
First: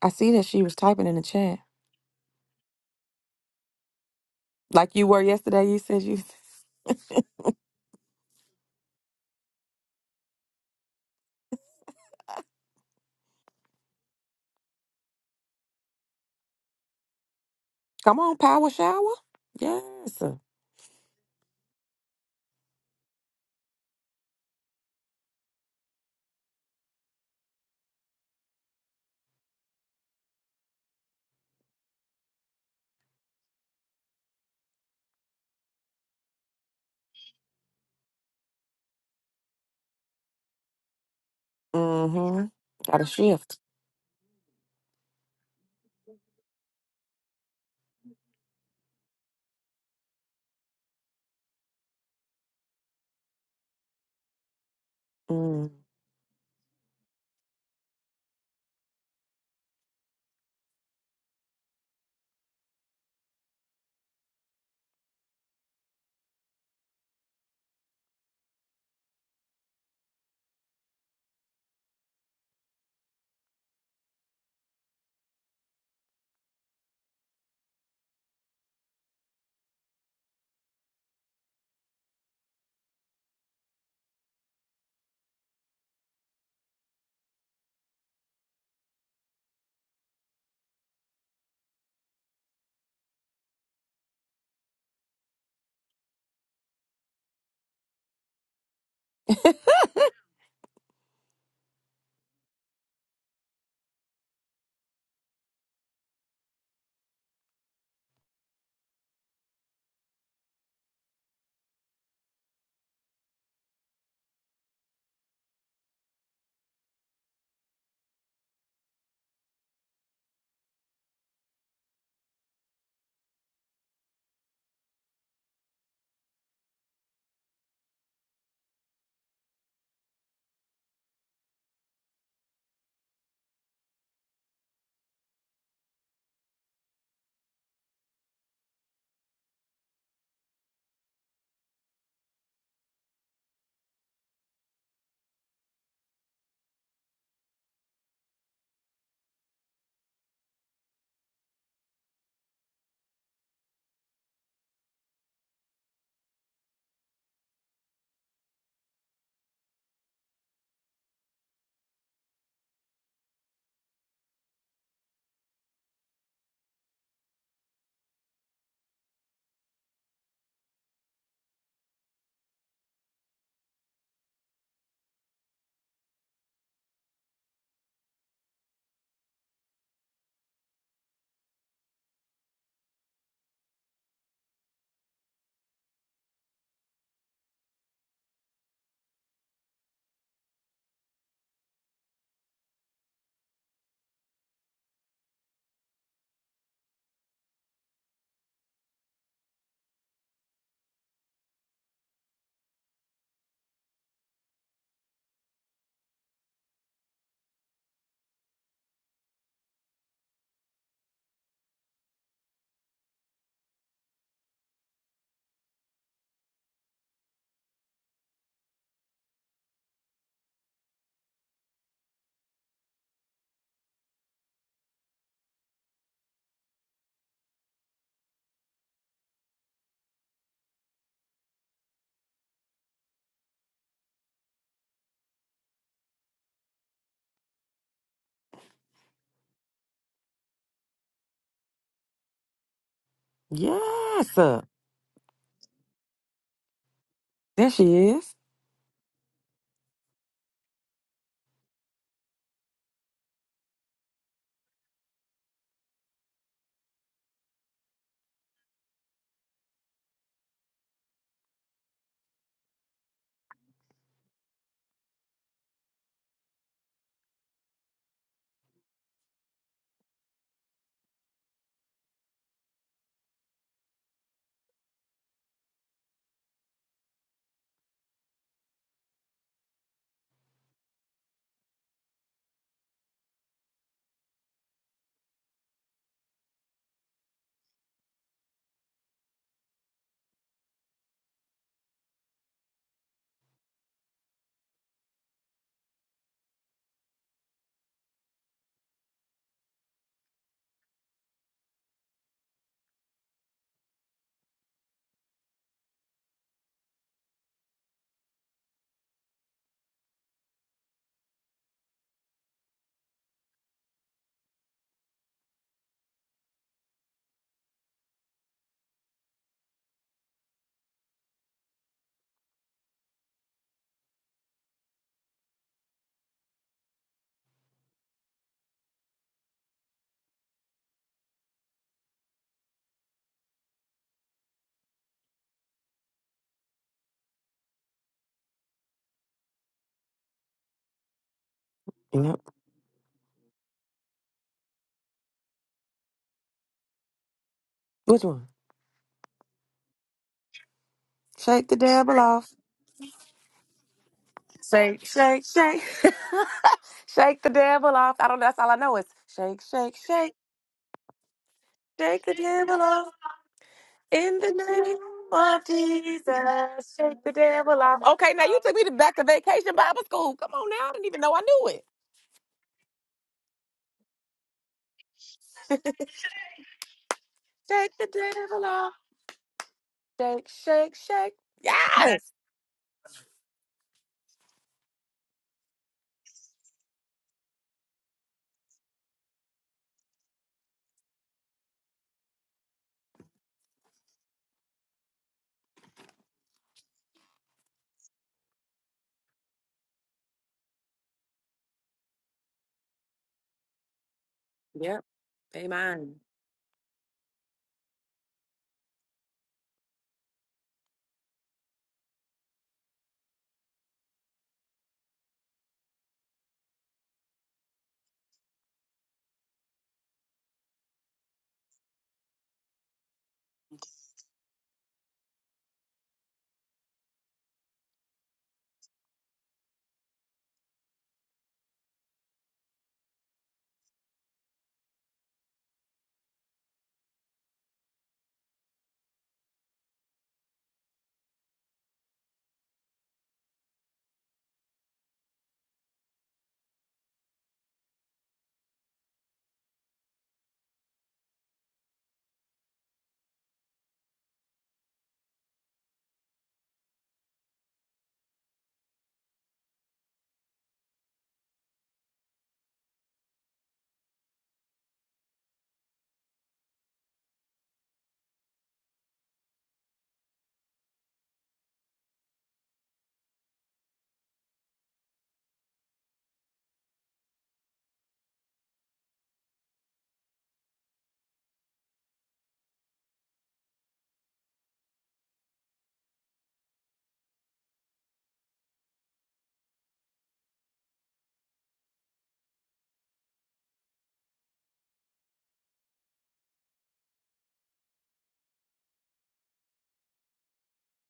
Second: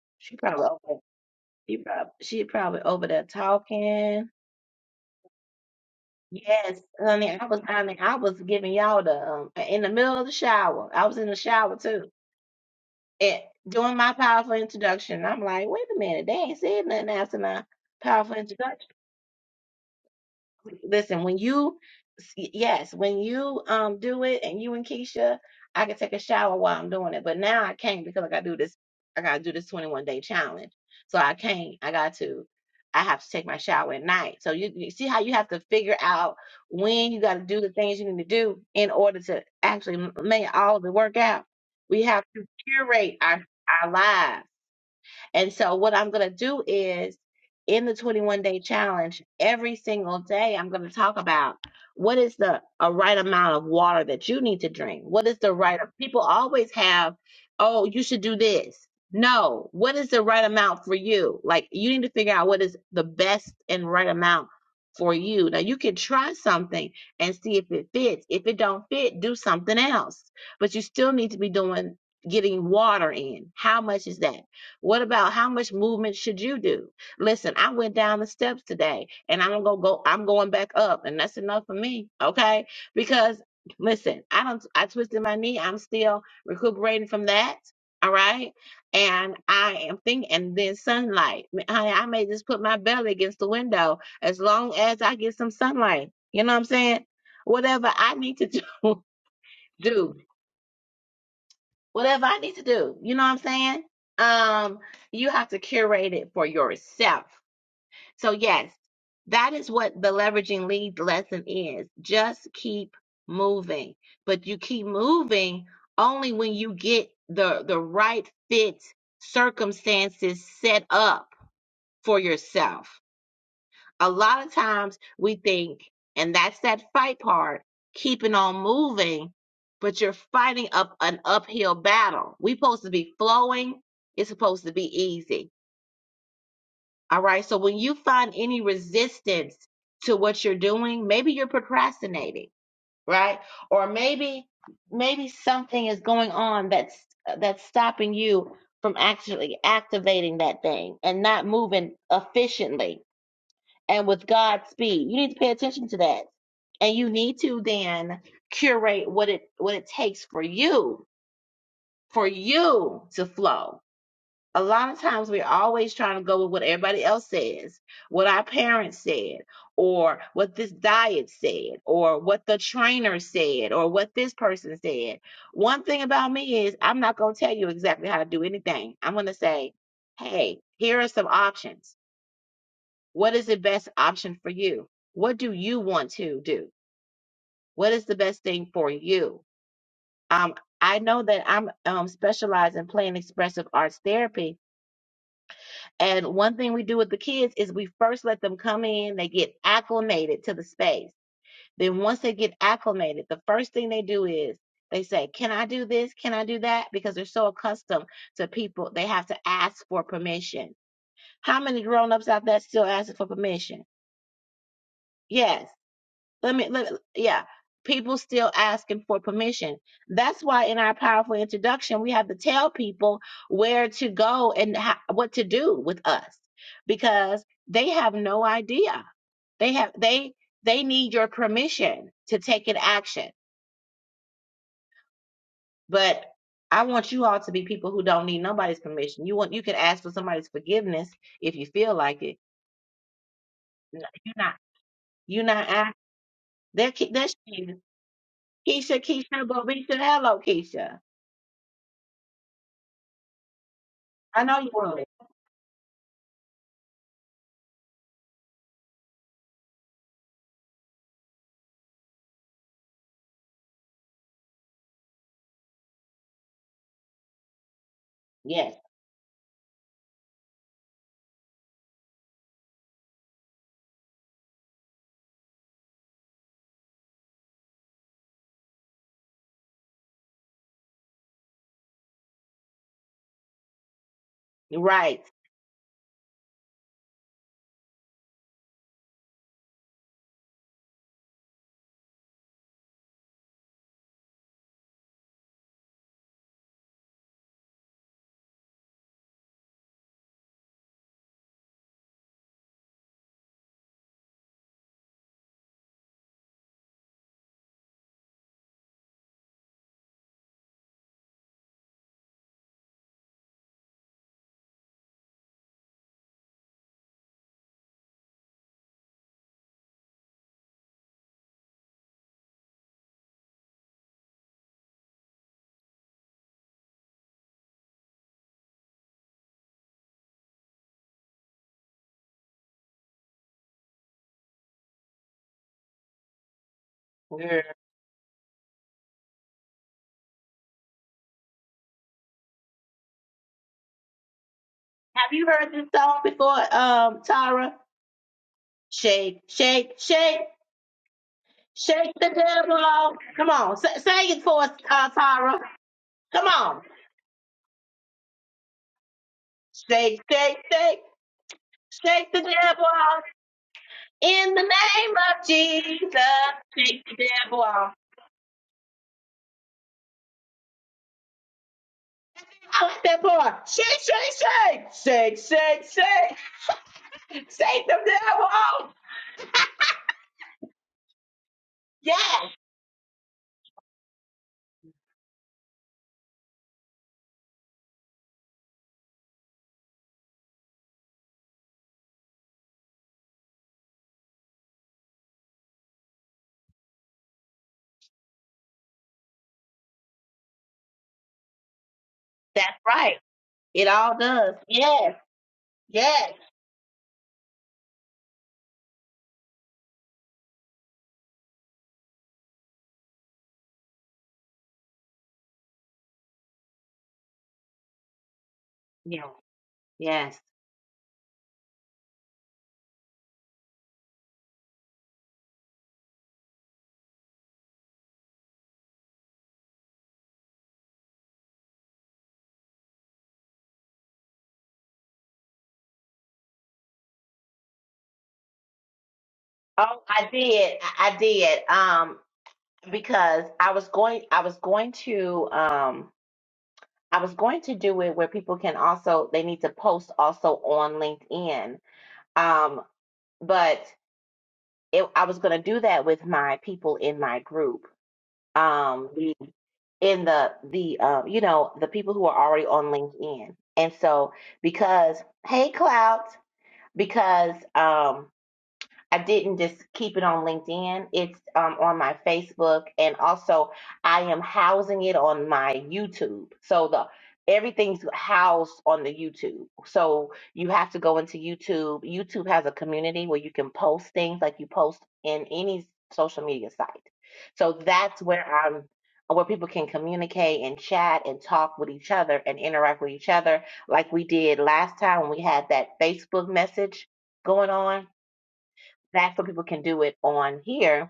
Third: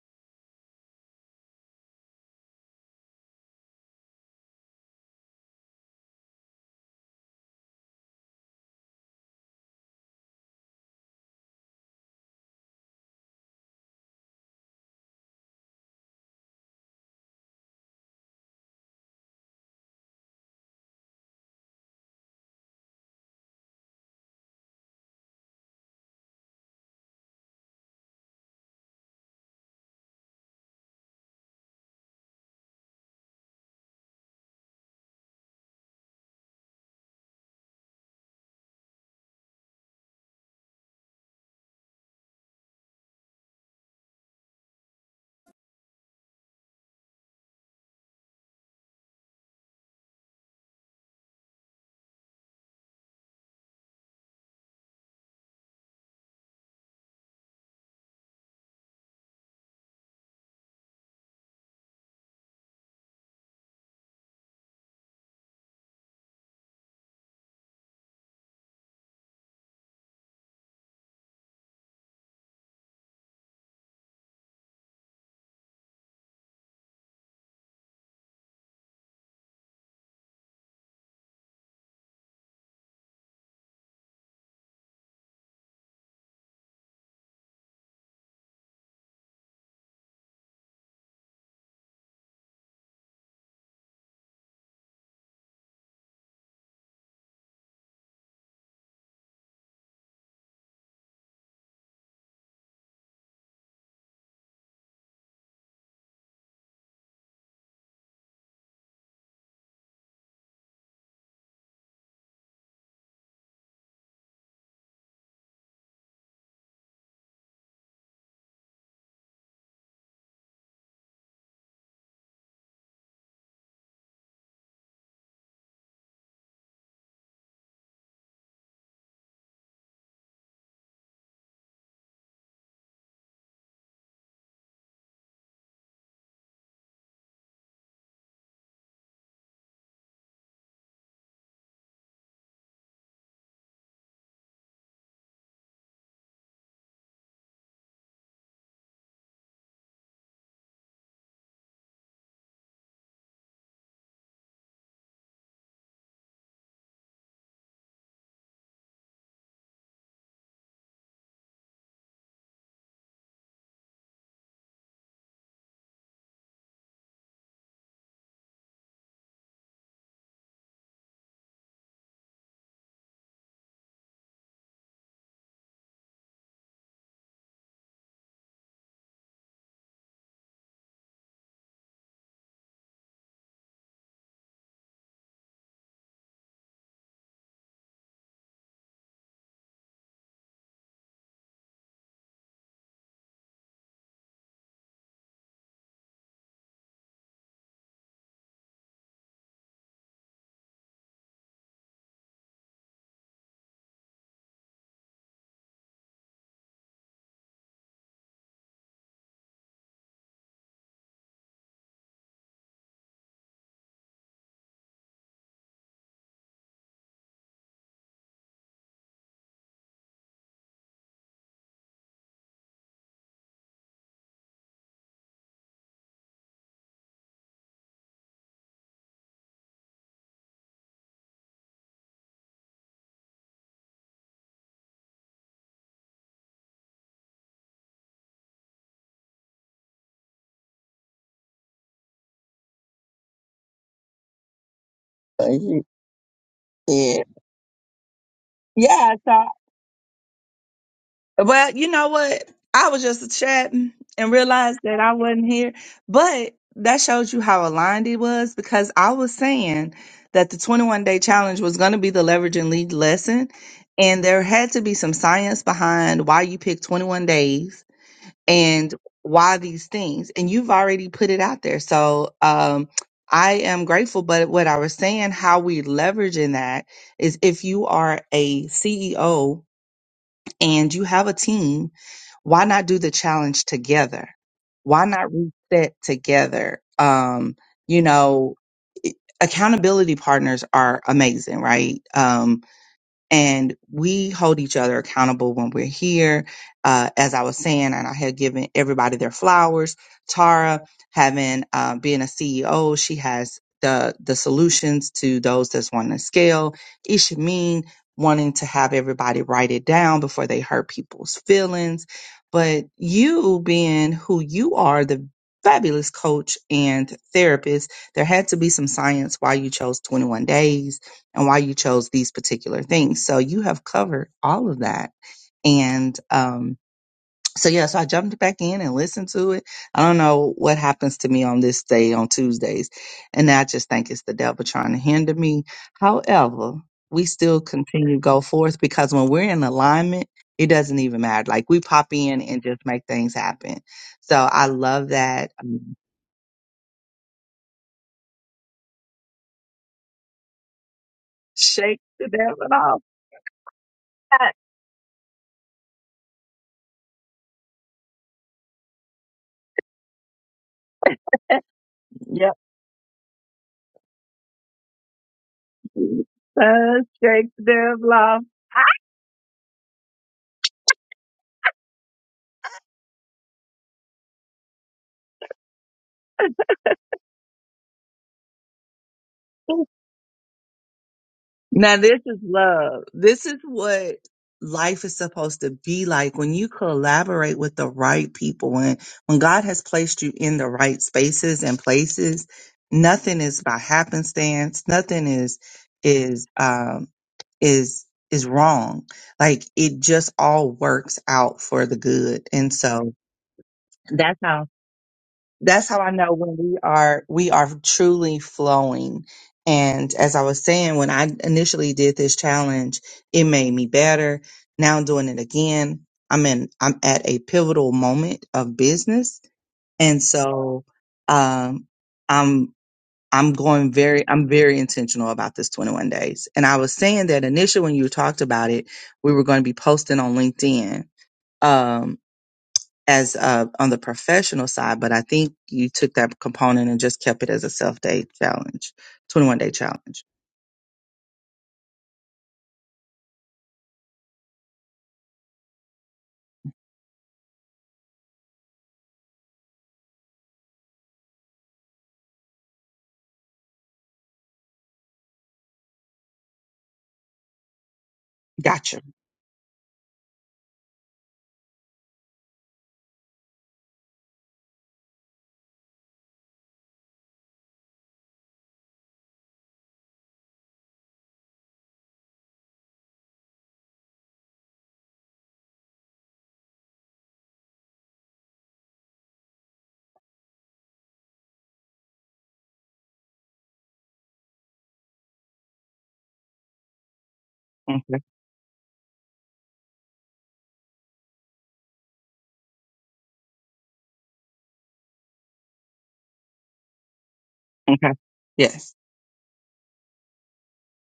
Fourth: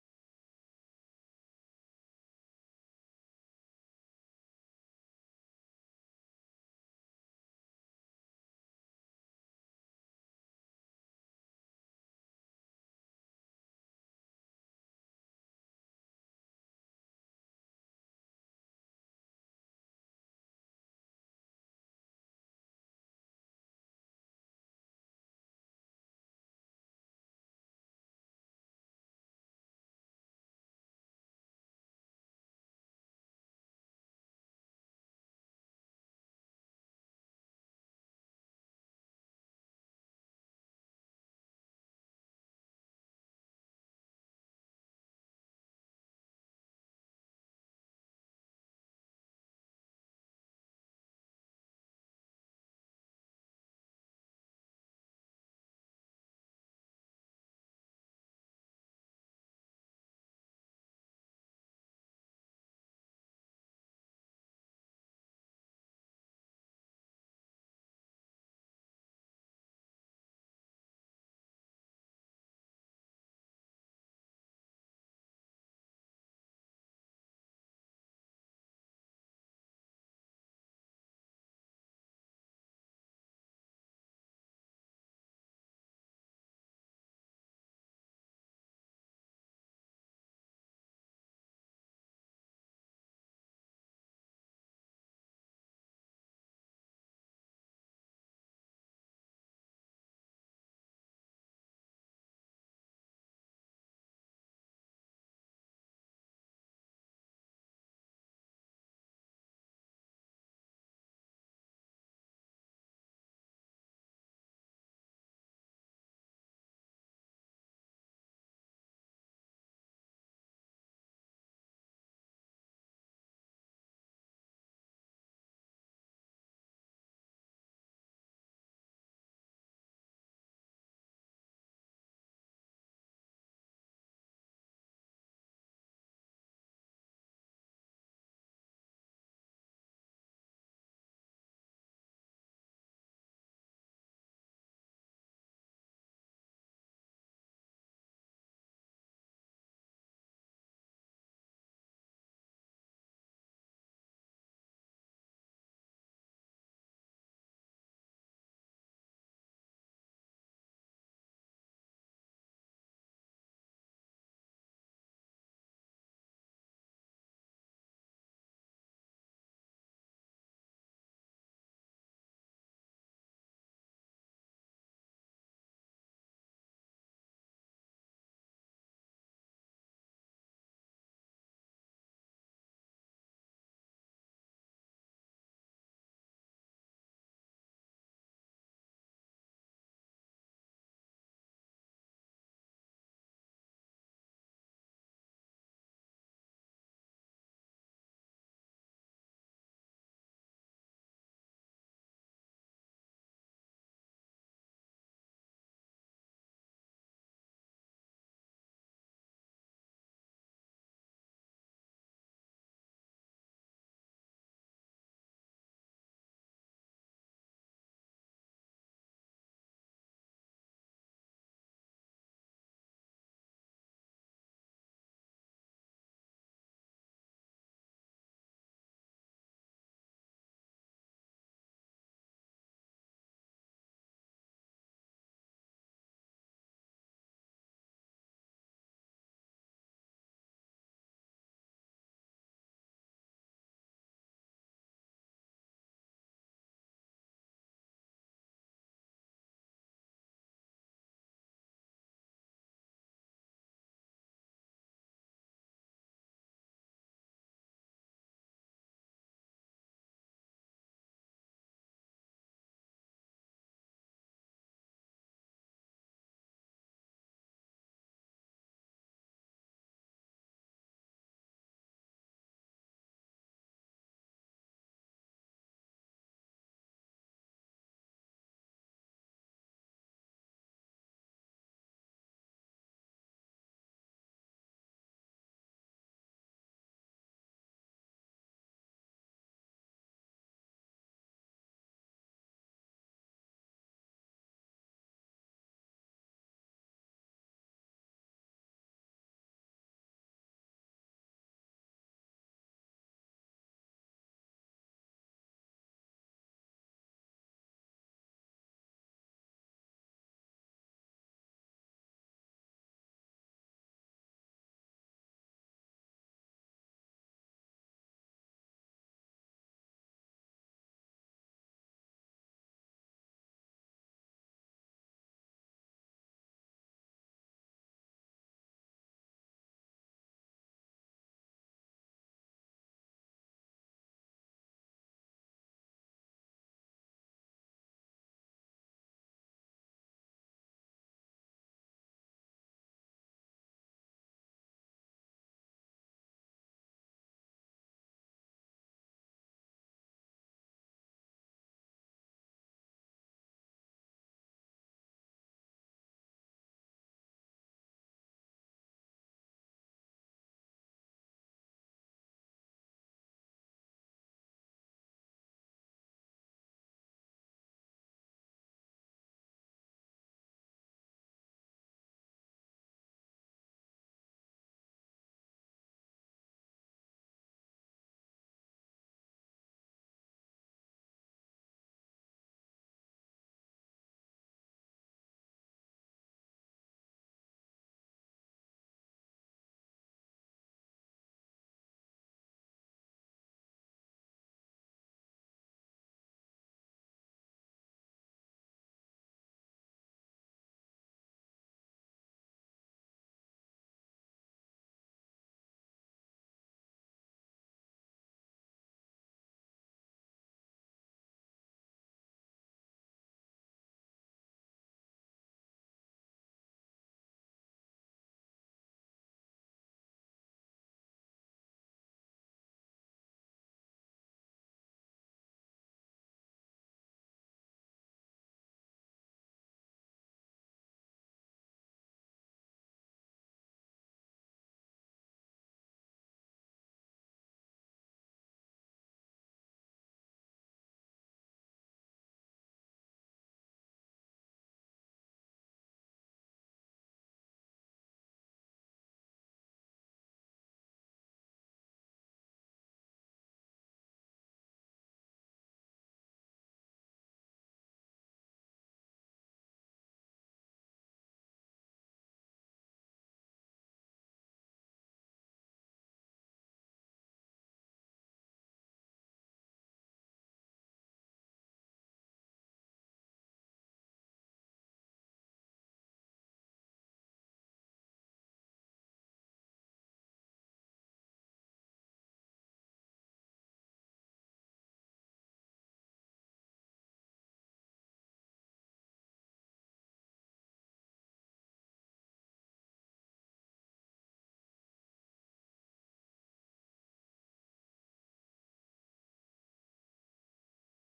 I see
she
that she
probably
was
over
typing in the chat.
she probably she probably over there talking.
Like you were yesterday, you said you
Yes, honey, I was honey, I was giving y'all the um in the middle of the shower. I was in the shower too. And doing my powerful introduction. I'm like, wait a minute, they ain't said nothing after my
come
powerful
on, power
introduction.
shower. Yes. sir.
Listen, when you, yes, when you um do it and you and Keisha, I can take a shower while I'm doing it. But now I can't because I gotta do this. I gotta do this 21 day challenge. So I can't. I got to. I have to take my shower at night. So you, you see how you have to figure out when you got to do the things you need to do in order to actually m- make all the work out. We have to
Mm-hmm. Got a
curate our
shift.
our lives. And so, what I'm going to do is in the 21 day challenge, every single day, I'm going to talk about what is the a right amount of water that you need to drink. What is the
Mm.
right? People always have, oh, you should do this. No, what is the right amount for you? Like, you need to figure out what is the best and right amount for you. Now, you can try something and see if it fits. If it don't fit, do something else. But you still need to be doing getting water in. How much is that? What about how much movement should you do? Listen, I went down the steps today and I'm gonna go, I'm going back up, and that's enough for me, okay? Because listen, I don't I twisted my knee, I'm still recuperating from that. All right. And I am thinking, and then sunlight. M- Honey, I may just put my belly against the window as long as I get some sunlight. You know what I'm saying? Whatever I need to do, do whatever I need to do. You know what I'm saying? Um, you have to curate it for yourself. So yes, that is what the leveraging lead lesson is. Just keep moving. But you keep moving only when you get the the right fit circumstances set up for yourself a lot of times we think, and that's that fight part, keeping on moving, but you're fighting up an uphill battle. We are supposed to be flowing, it's supposed to be easy. All right. So when you find any resistance to what you're doing, maybe you're procrastinating, right? Or maybe maybe something is going on that's that's stopping you from actually activating that thing and not moving efficiently and with Godspeed. You need to pay attention to that. And you need to then curate what it what it takes for you, for you to flow. A lot of times we're always trying to go with what everybody else says, what our parents said, or what this diet said, or what the trainer said, or what this person said. One thing about me is I'm not gonna tell you exactly how to do anything. I'm gonna say, hey, here are some options what is the best option for you? What do you want to do? What is the best thing for you? Um, I know that I'm um, specialized in playing expressive arts therapy. And one thing we do with the kids is we first let them come in, they get acclimated to the space. Then, once they get acclimated, the first thing they do is they say, Can I do this? Can I do that? Because they're so accustomed to people, they have to ask for permission. How many grown ups out there still asking for permission? Yes Let me let, yeah. People still asking for permission. That's why in our powerful introduction, we have to tell people where to go and ho- what to do with us because they have no idea. They have they they need your permission to take an action. But I want you all to be people who don't need nobody's permission. You want you can ask for somebody's forgiveness if you feel like it. N-
Yes.
You're not
sir.
you're
Thank
not
you.
asking. There, Ke-
Yeah.
there she
There
is.
she is.
Keisha,
Yeah.
Keisha, Bobisha, hello, Keisha.
Well, you know what? I was just chatting and
I know you
realized that
would.
I wasn't here, but that shows you how aligned he was because I was saying that the 21 day challenge was going to be the leverage and lead lesson. And there had to be some science behind why you picked 21 days
Yes,
and why these things. And you've already put it out there. So, um, I am grateful, but what I was saying, how we leverage in that is if you are a CEO and you have a team, why not do the challenge together?
you're
Why
right.
not reset together? Um, you know, it- accountability partners are amazing, right? Um, and we hold each other accountable when we're here. Uh, as I was saying, and I had given everybody their flowers. Tara, having uh, being a CEO, she has the the solutions to those that's wanting to scale. Ishameen wanting to have everybody write it down before they hurt people's feelings. But you being who you are, the fabulous coach and therapist, there had to be some science why you chose 21 days and why you chose these particular things. So you have covered all of that. And um, so, yeah, so I jumped back in and listened to it. I don't know what happens to me on this day, on Tuesdays. And I just think it's the devil trying to hinder me. However, we
Girl.
still continue to go forth because when we're in alignment, it doesn't even matter. Like we pop
Yep.
in and just make things happen. So I love
Have you
that.
heard this
Um,
song before, um, Tara?
Which one?
Shake, shake, shake,
Shake the
Shake
shake
devil
the
the
off.
devil
devil
off.
off. Come on, sa- sing it for us,
Shake,
uh,
shake,
Tara.
shake.
Come on.
shake the devil off. I don't know. That's all I know is shake, shake,
Shake,
shake.
shake, shake,
Shake
shake
the
the
Yep.
devil
devil
off
off.
in the
In the
name
name of
of
Jesus,
Jesus.
Uh,
shake
Shake
the
the
shake
devil
the
devil
off.
off.
devil
Okay, now
off.
you took me to back to vacation Bible school. Come on now. I didn't even know I knew it.
I like that part. Shake, shake, shake, shake, shake, shake, shake
Shake
the
the
devil
devil
off.
off. Shake, shake, shake.
Now,
Yes.
this is
Yes,
love. This is what life is supposed to be like when you collaborate with the right people. When, when God has placed you in the right spaces and places, nothing is by happenstance. Nothing is, is, um, is, is wrong. Like it just all works out for the good. And
that's
so
right. It all
that's how
does.
Yep.
Yes,
that's how I
Amen.
yes.
know when we are we are truly flowing. And as I was saying, when I initially did this challenge, it made me better. Now I'm doing it again. I'm in I'm at a pivotal moment of
Yeah.
business. And
Yes.
so um I'm I'm going very I'm very intentional about this 21 days. And I was saying that initially when you talked about it, we were going to be posting on LinkedIn. Um as uh, on the professional side, but I think you took that component and just kept it as a self day challenge, 21 day
Oh,
challenge.
I did. I I did. Um, because I was going, I was going to, um, I was going to do it where people can also, they need to post also on LinkedIn. Um, but it, I was going to do that with my people in my group.
Gotcha.
Um, the- in the, the, uh, you know, the people who are already on LinkedIn. And so because, hey, Clout, because, um. I didn't just keep it on LinkedIn. It's um, on my Facebook, and also I am housing it on my YouTube. So the everything's housed on the YouTube. So you have to go into YouTube. YouTube has a community where you can post things like you post in any social media site. So that's
Okay.
where I'm where people can communicate and chat and talk with each other and interact with each other like we did last time when we had that Facebook message going on
Okay. Yes.
that's what people can do it on here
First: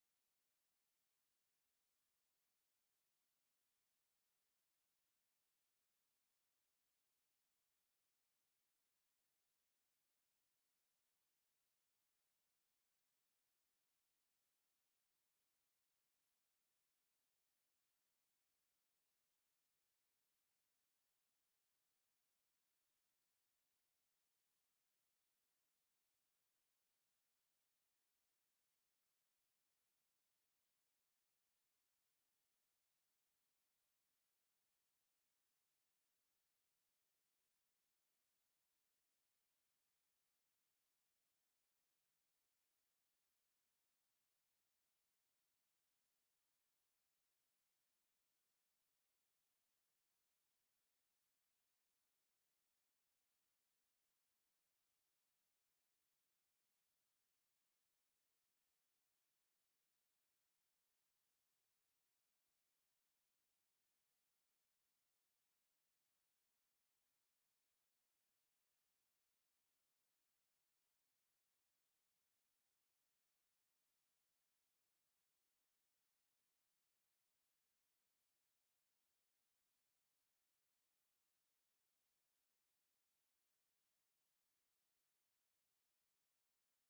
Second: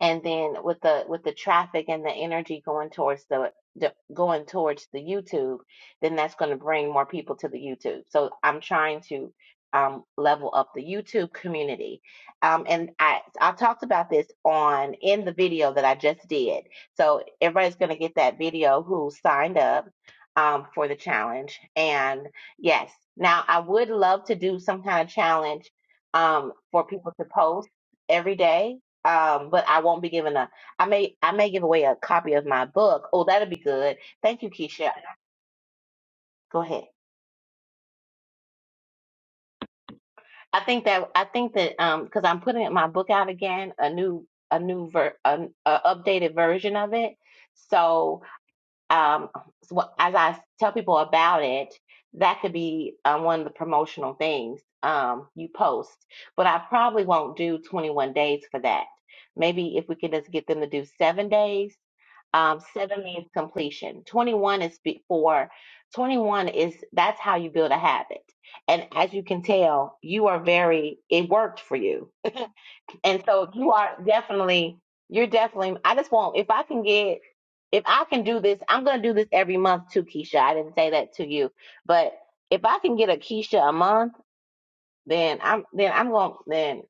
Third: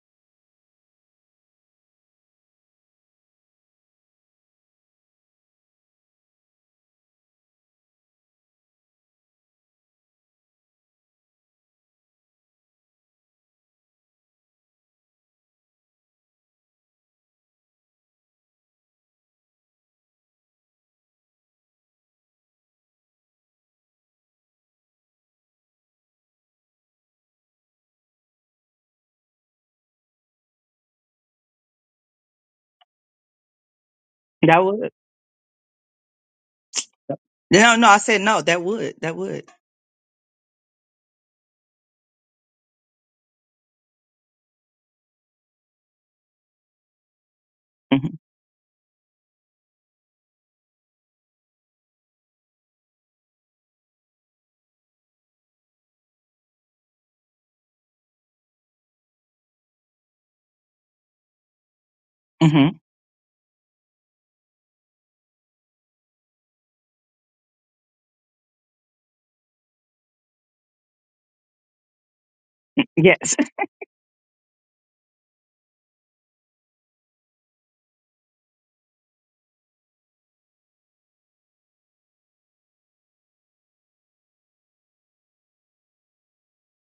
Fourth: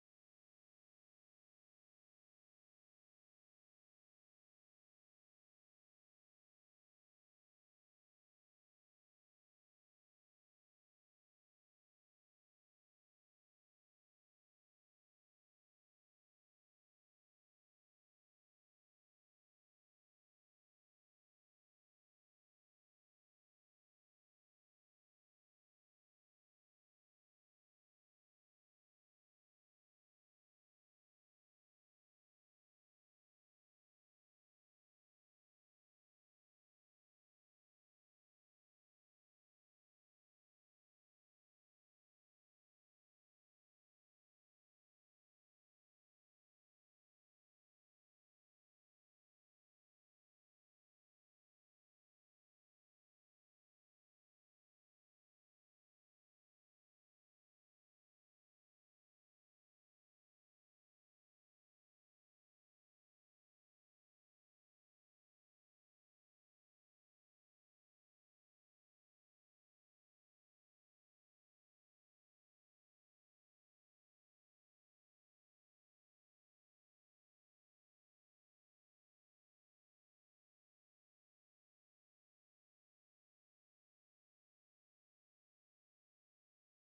and then with the with the traffic and the energy going towards the, the going towards the YouTube, then that's going to bring more people to the YouTube. So I'm trying to um, level up the YouTube community, um, and I I talked about this on in the video that I just did. So everybody's going to get that video who signed up um, for the challenge. And yes, now I would love to do some kind of challenge um, for people to post every day um, but I won't be giving a. I may I may give away a copy of my book. Oh, that will be good. Thank you,
That would.
Keisha. Go ahead.
No, no, I said no, that would. That would.
I think that I think that um because I'm putting my book out again, a new a new ver an a updated version of it.
hmm
So um so what- as I tell people about it, that could be um, one of the promotional things um you post. But I probably won't do 21 days for that. Maybe if we could just get them to do seven days Um,
hmm
seven means completion. 21 is before. 21 is that's how you build a habit. And as you can tell, you are very, it worked for you. And
Yes.
so you are definitely, you're definitely, I just want, if I can get, if I can do this, I'm going to do this every month too, Keisha. I didn't say that to you, but if I can get a Keisha a month, then I'm, then I'm going, to then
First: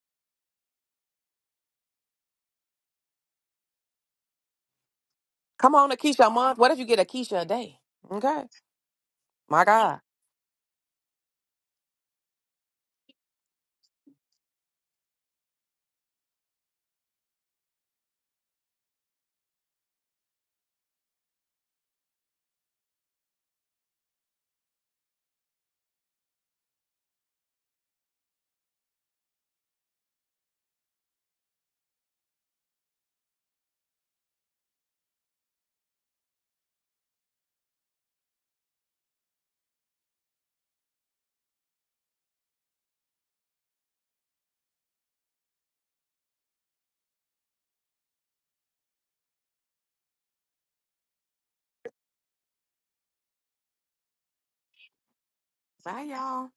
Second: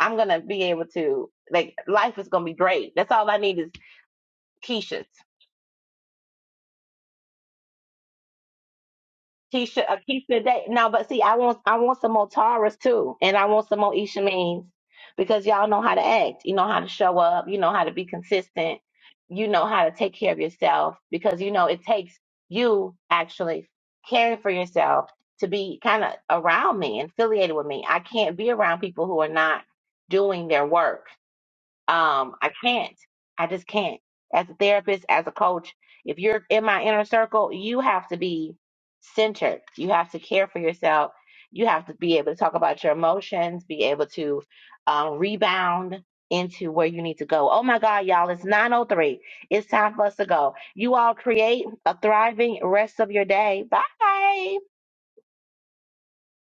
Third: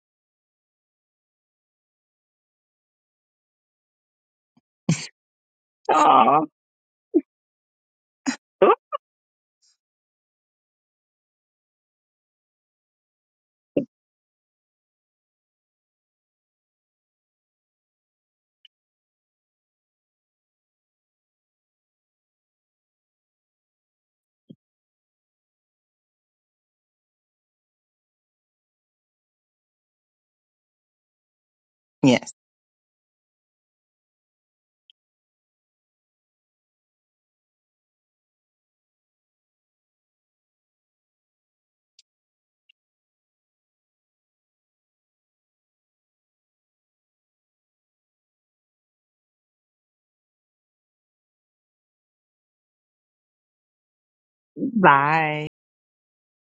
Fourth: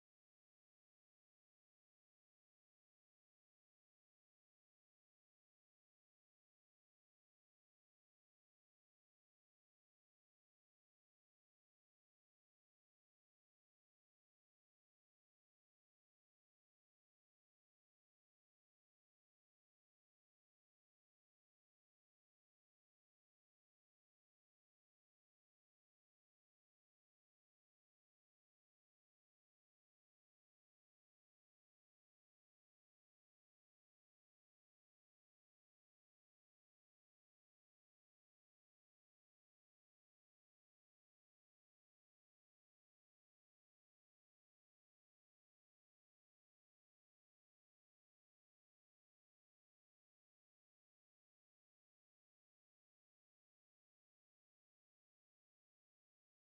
I'm going to be able to, like, life is going to be great. That's all I need is Keisha's.
Come on, Akeisha a
Aw.
month. What if you get Akeisha a day? Okay. My
Keisha, uh,
God.
Keisha Day. No, but see, I want I want some more Taras too, and I want some more Isha means because y'all know how to act. You know how to show up. You know how to be consistent. You know how to take care of yourself because you know it takes you actually caring for yourself to be kind of around me and affiliated with me. I can't be around people who are not doing their work.
Yes.
Um, I can't. I just can't. As a therapist, as a coach, if you're in my inner circle, you have to be centered. You have to care for yourself. You have to be able to talk about your emotions, be able to um, rebound into where you need to go. Oh my God, y'all, it's 9.03. It's time for us to go. You all create a thriving rest of your day. Bye.
Bye.
Bye, y'all.